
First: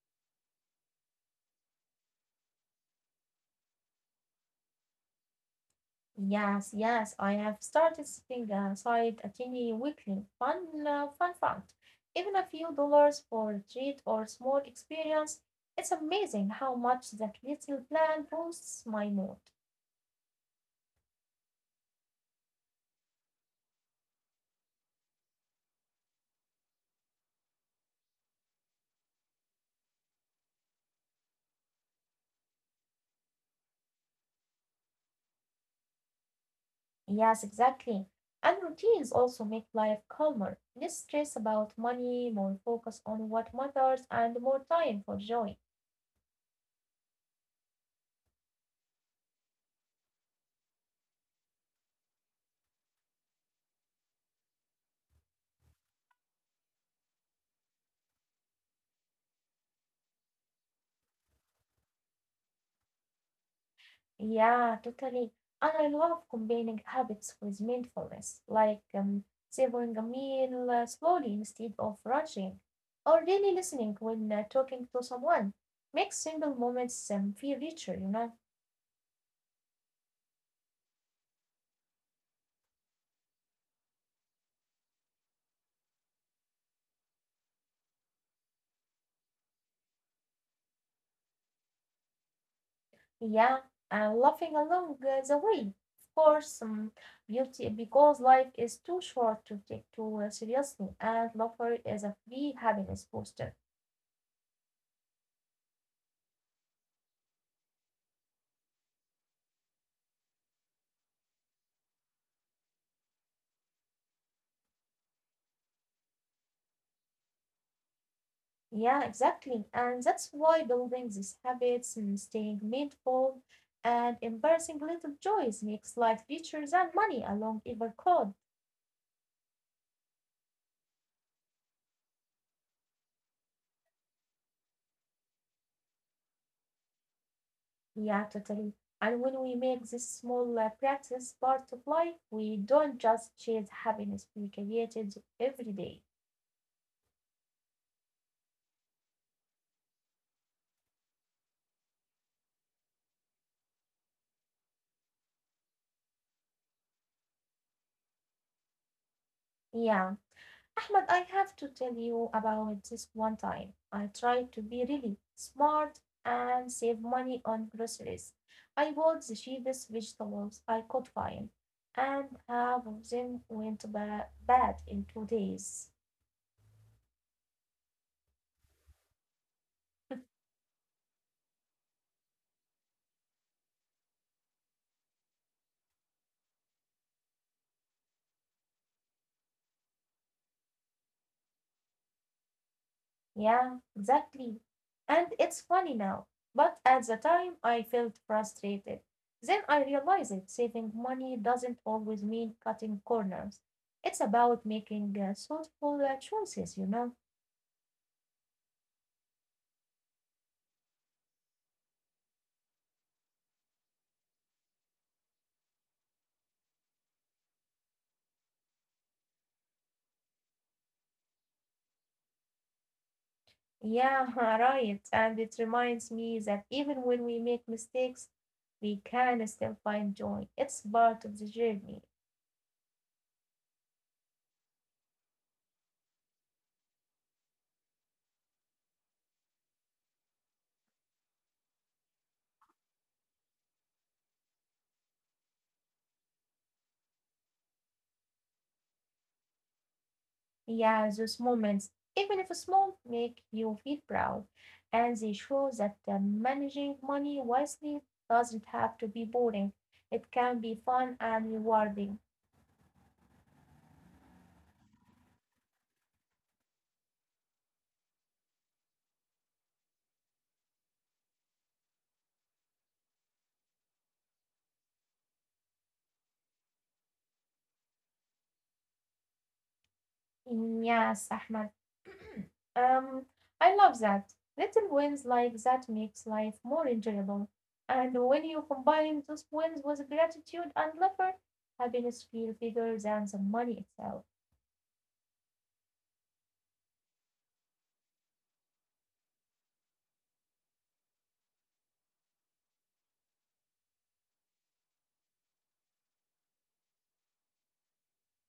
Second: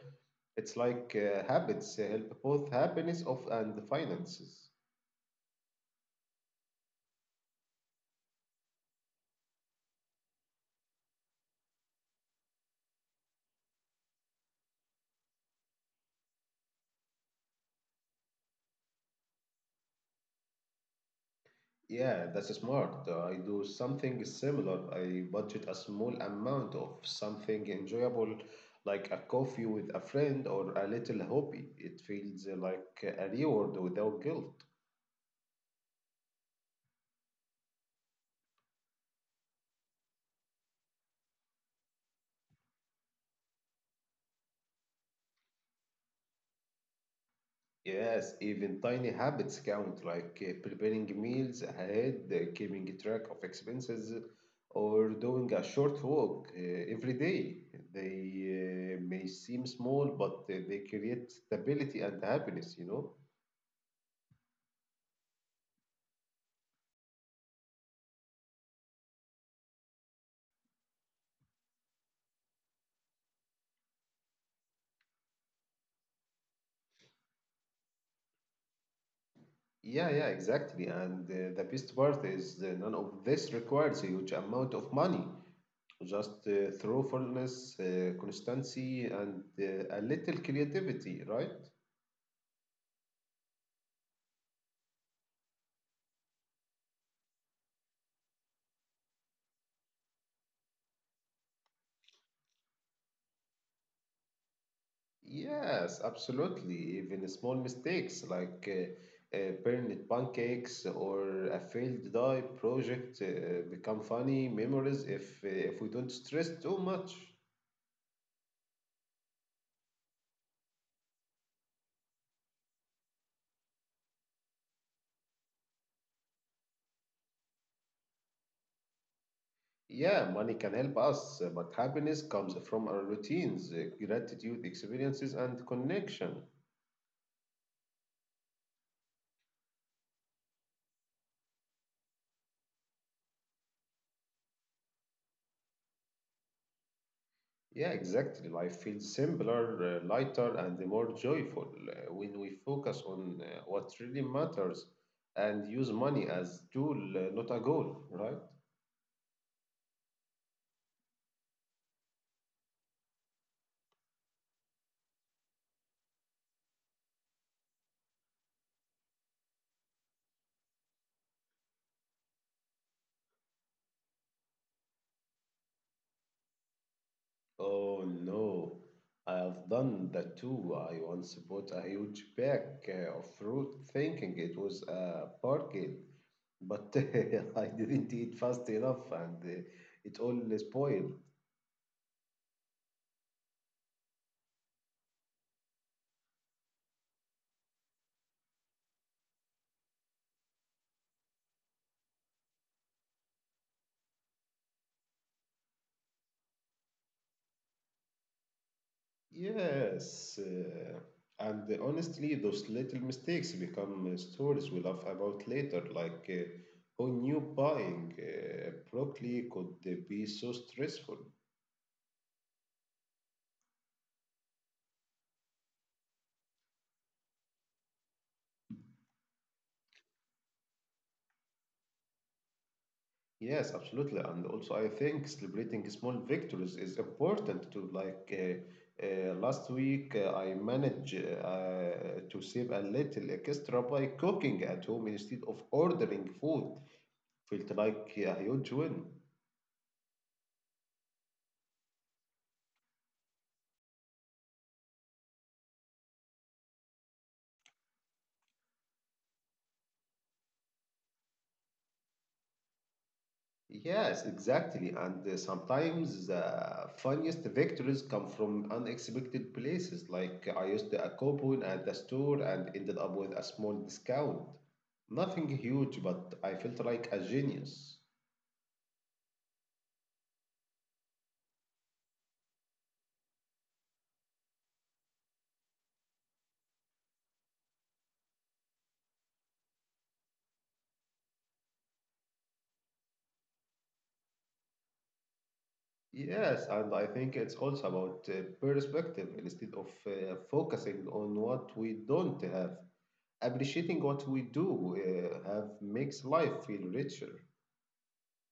It's like uh, habits uh, help both happiness of and finances.
Yes, yes, I have started setting aside a tiny weekly fun, uh, fun fund. Even a few dollars for a treat or small experience. It's amazing how much that little plan boosts my mood.
Yeah, that's smart. Uh, I do something similar. I budget a small amount of something enjoyable, like a coffee with a friend or a little hobby. It feels uh, like a reward without guilt.
Yes, exactly. And routines also make life calmer. Less stress about money, more focus on what matters, and more time for joy.
Yes, even tiny habits count, like uh, preparing meals ahead, uh, keeping track of expenses, or doing a short walk uh, every day. They uh, may seem small, but uh, they create stability and happiness, you know?
Yeah, totally. And I love combining habits with mindfulness, like um, savoring a meal uh, slowly instead of rushing, or really listening when uh, talking to someone. Makes simple moments um, feel richer, you know.
Yeah, yeah, exactly. And uh, the best part is that none of this requires a huge amount of money. Just uh, thoughtfulness, uh, constancy, and uh, a little creativity, right?
Yeah, and laughing along uh, the way. Of course, um, beauty because life is too short to take too uh, seriously, and laughter is a free happiness booster.
Yes, absolutely. Even small mistakes like uh, uh, burnt pancakes or a failed dye project uh, become funny memories if uh, if we don't stress too much.
Yeah, exactly, and that's why building these habits and staying mindful and embracing little joys makes life richer than money alone ever could.
Yeah, money can help us, uh, but happiness comes from our routines, uh, gratitude, experiences, and connection.
Yeah, totally. And when we make this small uh, practice part of life, we don't just chase happiness; we create it every day.
Yeah, exactly. Life feels simpler, uh, lighter, and more joyful uh, when we focus on uh, what really matters and use money as tool, uh, not a goal, right?
Yeah. Ahmed, I have to tell you about this one time. I tried to be really smart and save money on groceries. I bought the cheapest vegetables I could find, and half of them went ba- bad in two days.
Oh no, I have done that too. I once bought a huge pack uh, of fruit thinking it was a bargain, but I didn't eat fast enough and uh, it all spoiled.
Yeah, exactly. And it's funny now, but at the time I felt frustrated. Then I realized saving money doesn't always mean cutting corners. It's about making uh, thoughtful uh, choices, you know.
Yes, uh, and honestly, those little mistakes become uh, stories we laugh about later, like uh, who knew buying uh, broccoli could uh, be so stressful?
Yeah, right. And it reminds me that even when we make mistakes, we can still find joy. It's part of the journey.
Yes, absolutely. And also, I think celebrating small victories is important too. Like uh, uh, last week, uh, I managed uh, to save a little extra by cooking at home instead of ordering food. Felt like yeah, a huge win.
Yeah, those moments, even if small, make you feel proud. And they show that uh, managing money wisely doesn't have to be boring. It can be fun and rewarding.
Yes, exactly. And uh, sometimes the funniest victories come from unexpected places. Like I used a coupon at the store and ended up with a small discount. Nothing huge, but I felt like a genius.
Yes, Ahmed. um, I love that. Little wins like that makes life more enjoyable. And when you combine those wins with gratitude and laughter, happiness feels bigger than the money itself.
Yes, and I think it's also about uh, perspective instead of uh, focusing on what we don't have. Appreciating what we do uh, have makes life feel richer.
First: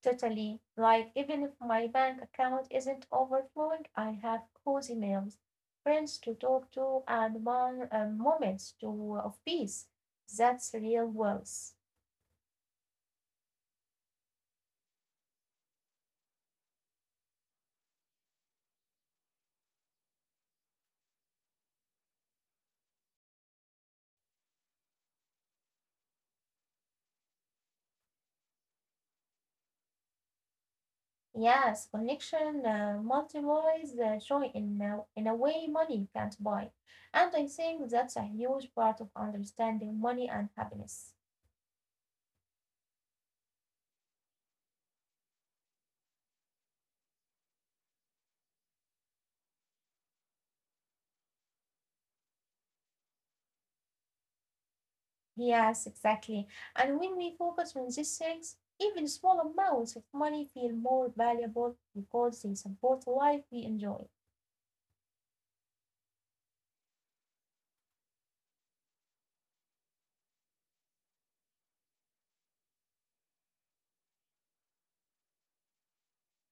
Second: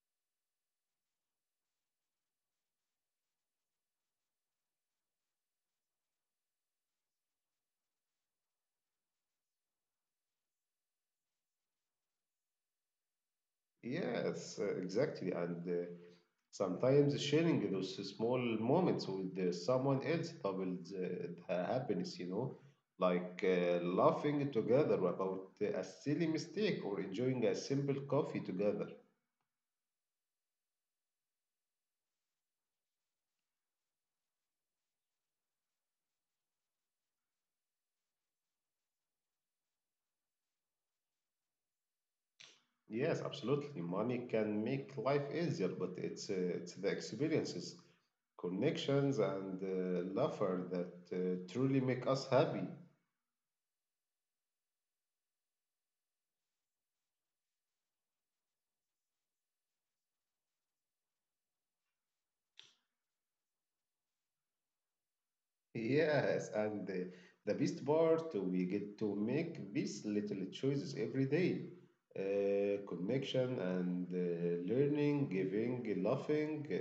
Totally. Like even if my bank account isn't overflowing, I have cozy meals, friends to talk to, and mon- uh, moments to of peace. That's real wealth.
Yes, uh, exactly. And uh, sometimes sharing those small moments with uh, someone else doubles uh, the happiness, you know, like uh, laughing together about uh, a silly mistake or enjoying a simple coffee together.
Yes, connection uh, multiplies the joy in a, in a way money can't buy. And I think that's a huge part of understanding money and happiness.
Yes, absolutely. Money can make life easier, but it's uh, it's the experiences, connections, and uh, laughter that uh, truly make us happy.
Yes, exactly. And when we focus on these things, even small amounts of money feel more valuable because they support life we enjoy.
Yes, and uh, the best part, we get to make these little choices every day. Uh, connection and uh, learning, giving, laughing. Uh,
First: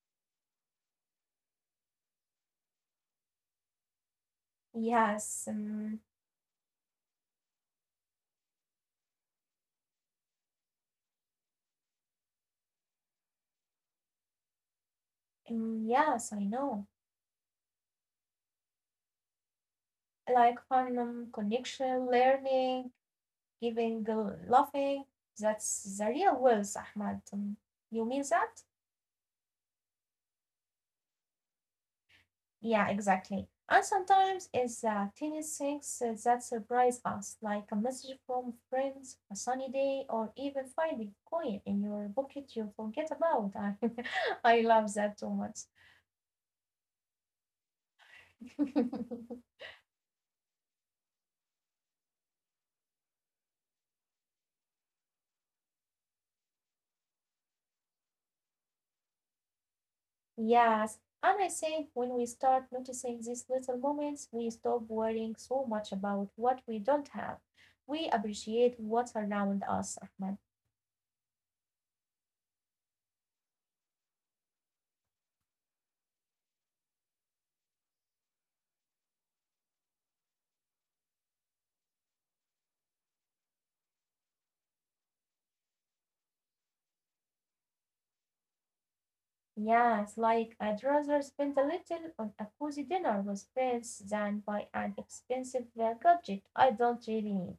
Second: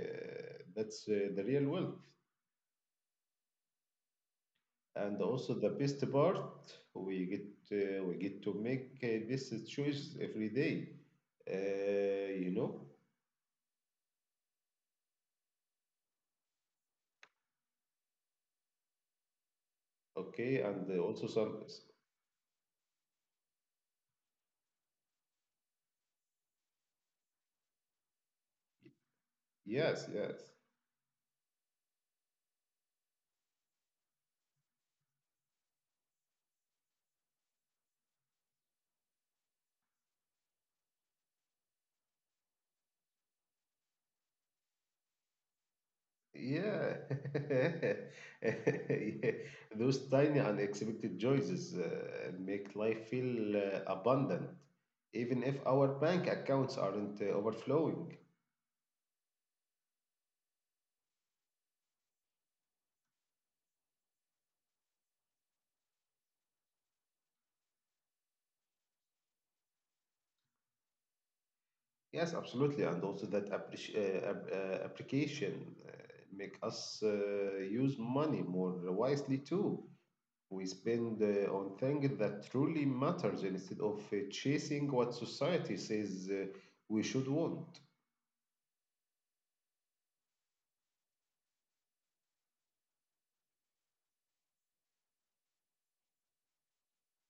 that's uh, the real world. And
Yes,
also the best
um,
part we get uh, we get to make uh, this choice every day uh, you know,
um, yes, I know. Like
okay,
fun,
and
um,
uh, also some
connection, learning, giving, the laughing. That's the real wealth, Ahmad. Um, You mean that?
yes yes
Yeah, exactly. And sometimes it's the tiniest things uh, that surprise us, like a message from friends, a sunny day, or even finding coin in your pocket you forget about. I, I love that too much.
yeah. Yeah, those tiny unexpected joys uh, make life feel uh, abundant even if our bank accounts aren't uh, overflowing.
Yes, and I think when we start noticing these little moments, we stop worrying so much about what we don't have. We appreciate what's around us, Ahmed.
Yes, absolutely, and also that appreci- uh, ap- uh, application uh, make us uh, use money more wisely too. We spend uh, on things that truly matters instead of uh, chasing what society says uh, we should want.
Yes, like I'd rather spend a little on a cozy dinner with friends than buy an expensive uh, gadget I don't really need.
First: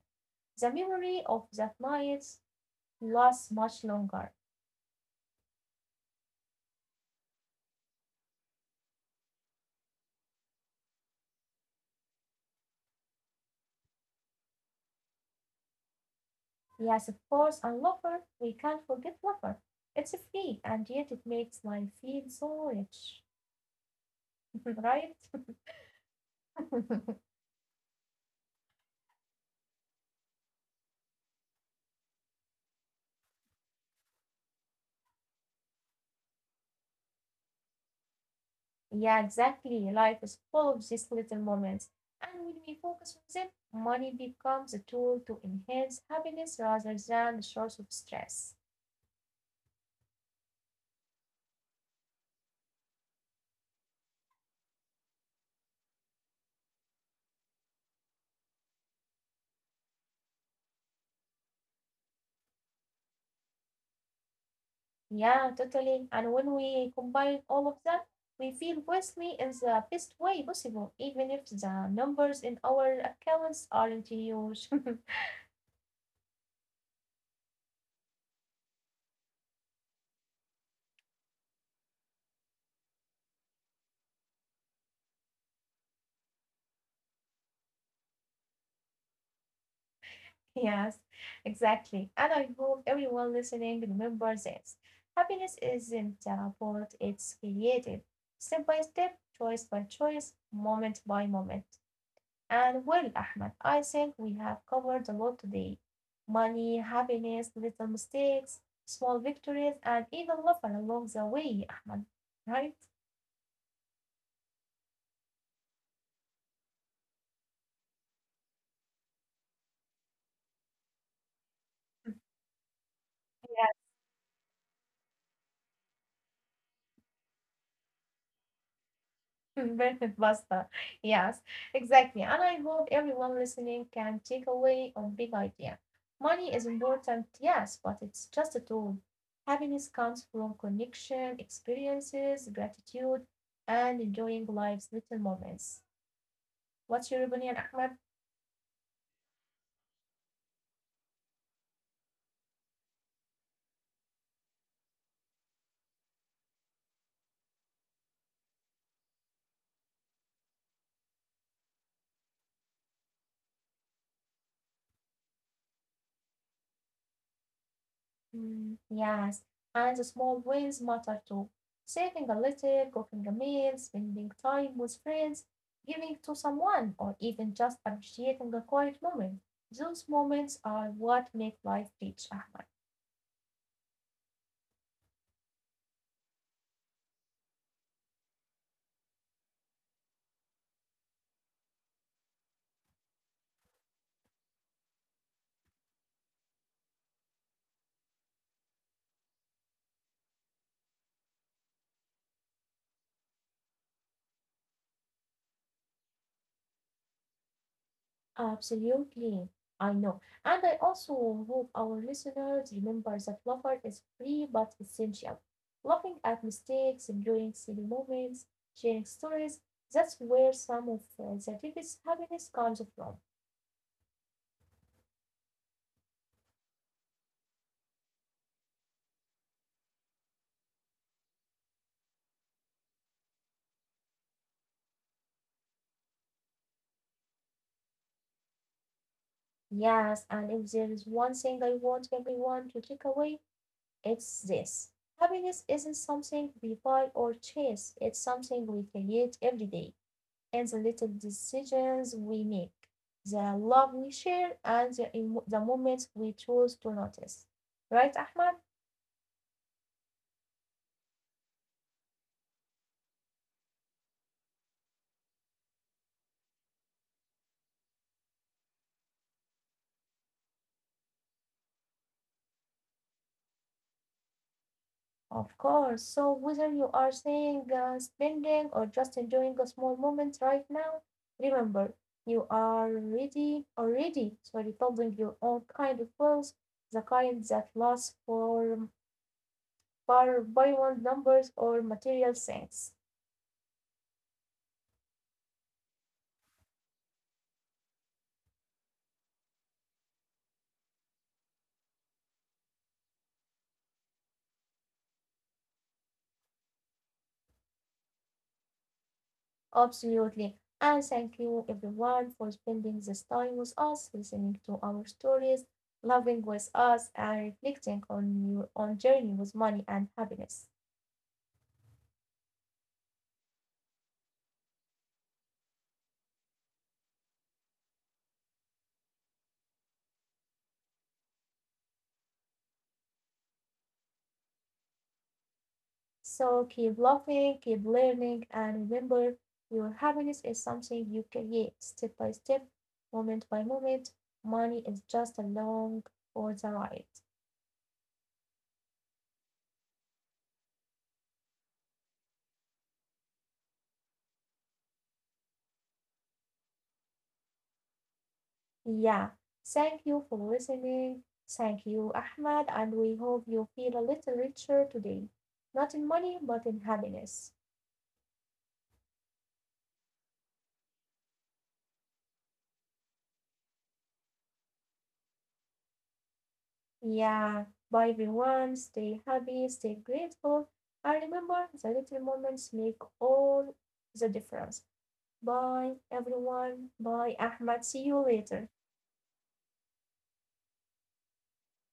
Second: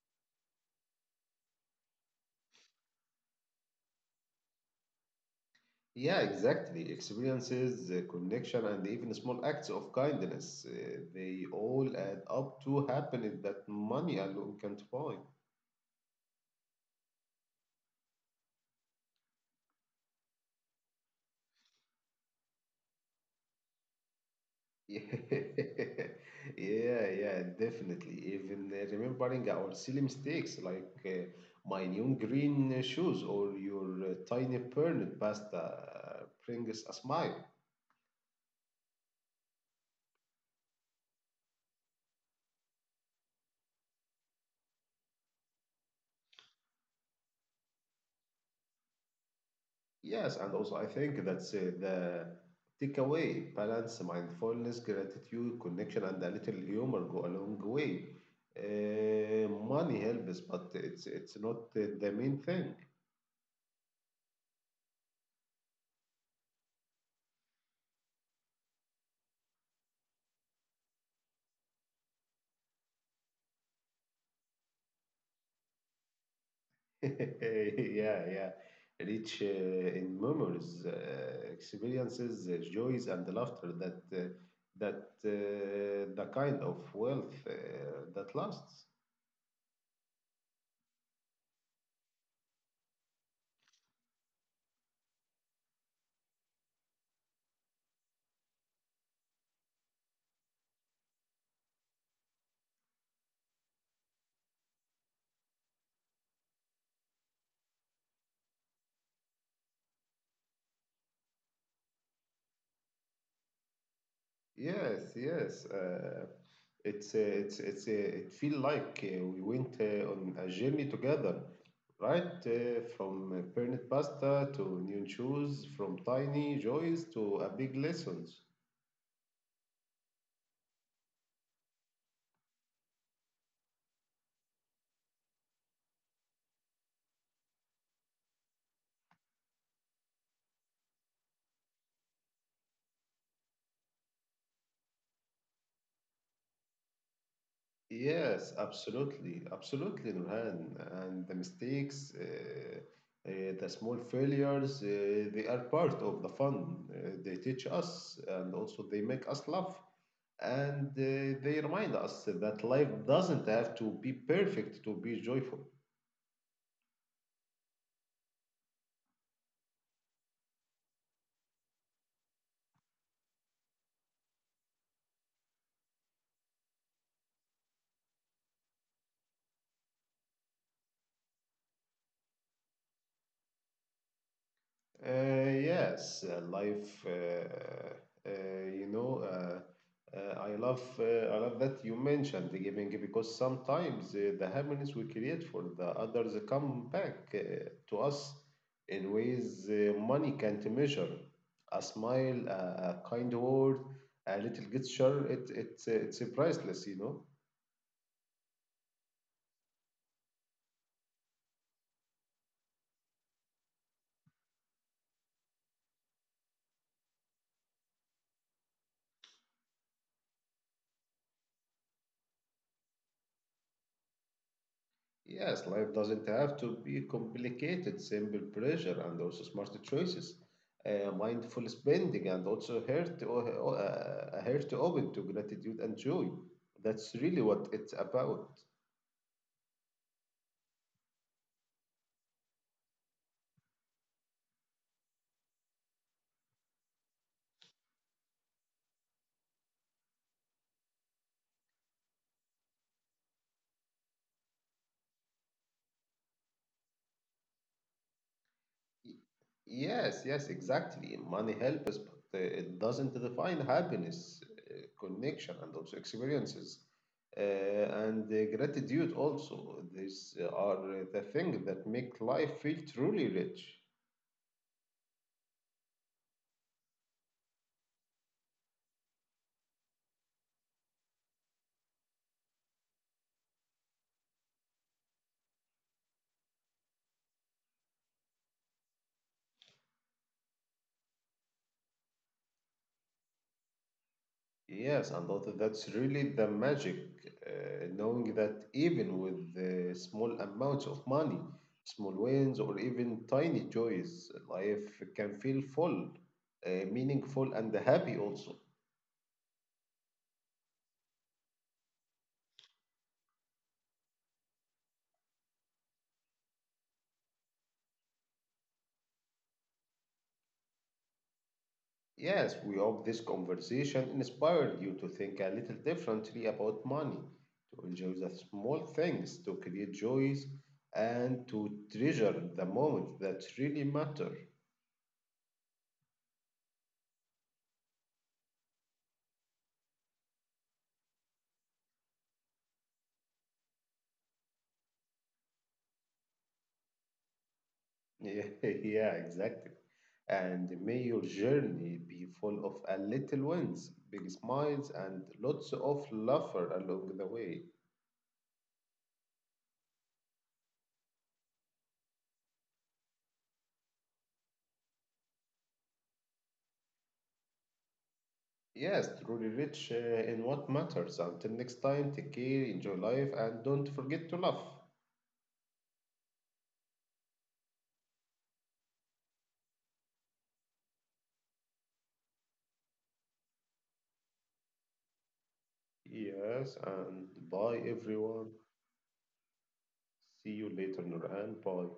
The memory of that night lasts much longer.
Yeah, exactly. Experiences, uh, connection, and even small acts of kindness, uh, they all add up to happiness that money alone can't buy.
Yes, of course, and lover, we can't forget lover. It's free, and yet it makes life feel so rich, right?
Yeah, yeah, definitely. Even uh, remembering our silly mistakes like uh, my neon green uh, shoes or your uh, tiny pernod pasta uh, brings a smile.
Yeah, exactly. Life is full of these little moments, and when we focus on them, money becomes a tool to enhance happiness rather than a source of stress.
Yes, and also I think that's uh, the takeaway. Balance, mindfulness, gratitude, connection, and a little humor go a long way. Uh, money helps, but it's it's not uh, the main thing.
Yeah, totally. And when we combine all of that, we feel wealthy in the best way possible, even if the numbers in our accounts aren't huge.
Yeah, yeah. Rich uh, in memories, uh, experiences, uh, joys, and laughter that uh, that uh, the kind of wealth uh, that lasts.
Yes, exactly. And I hope everyone listening remembers this. Happiness isn't uh, bought, it's created step by step, choice by choice, moment by moment. And well, Ahmed, I think we have covered a lot today: money, happiness, little mistakes, small victories, and even love along the way, Ahmed, right?
Yes, yes. Uh, it's uh, it's it's uh, it feel like uh, we went uh, on a journey together, right? Uh, from uh,
Yeah,
burnt pasta to new shoes, from tiny joys to a big lessons.
perfect pasta. Yes, exactly. And I hope everyone listening can take away a big idea. Money is important, yes, but it's just a tool. Happiness comes from connection, experiences, gratitude, and enjoying life's little moments. What's your opinion, Ahmed?
Yes, absolutely, absolutely, Nurhan. And the mistakes, uh, uh, the small failures, uh, they are part of the fun. Uh, they teach us and also they make us laugh. And uh, they remind us that life doesn't have to be perfect to be joyful.
Mm, yes, and the small wins matter too. Saving a little, cooking a meal, spending time with friends, giving to someone, or even just appreciating a quiet moment. Those moments are what make life rich, Ahmed.
Uh, yes, uh, life. Uh, uh, you know, uh, uh, I love uh, I love that you mentioned the giving because sometimes uh, the happiness we create for the others come back uh, to us in ways uh, money can't measure. A smile, a, a kind word, a little gesture. It it it's uh, it's priceless, you know.
Absolutely, I know. And I also hope our listeners remember that laughter is free but essential. Laughing at mistakes, enjoying silly moments, sharing stories, that's where some of uh, the deepest happiness comes from.
Yes, life doesn't have to be complicated, simple pressure and also smart choices, uh, mindful spending, and also heart, o- uh, a heart open to gratitude and joy. That's really what it's about.
Yes, and if there is one thing I want everyone to take away, it's this. Happiness isn't something we buy or chase, it's something we create every day in the little decisions we make, the love we share, and the, emo- the moments we choose to notice. Right, Ahmad?
Y- Yes, yes, exactly. Money helps, but uh, it doesn't define happiness, uh, connection, and also experiences. Uh, and uh, gratitude also. These are uh, the things that make life feel truly rich.
Of course. So whether you are saying uh, spending or just enjoying a small moment right now, remember you are ready already sorry building your own kind of wealth, the kind that lasts for far beyond numbers or material things.
Yes, and that, that's really the magic, uh, knowing that even with the small amounts of money, small wins, or even tiny joys, life can feel full, uh, meaningful, and happy also.
Absolutely. And thank you everyone for spending this time with us, listening to our stories, loving with us, and reflecting on your own journey with money and happiness.
Yes, we hope this conversation inspired you to think a little differently about money, to enjoy the small things, to create joys, and to treasure the moments that really matter.
So keep laughing, keep learning, and remember your happiness is something you create step by step, moment by moment. Money is just a long for the ride.
Yeah, yeah, exactly. And may your journey be full of a little wins, big smiles, and lots of laughter along the way.
Yeah. Thank you for listening. Thank you, Ahmad, and we hope you feel a little richer today. Not in money, but in happiness.
Yes, truly rich uh, in what matters. Until next time, take care, enjoy life, and don't forget to laugh.
Yeah. Bye, everyone. Stay happy, stay grateful. And remember, the little moments make all the difference. Bye,
Yes,
everyone.
and
Bye,
bye
Ahmed. See you
everyone.
later.
See you later, Nurhan. Bye.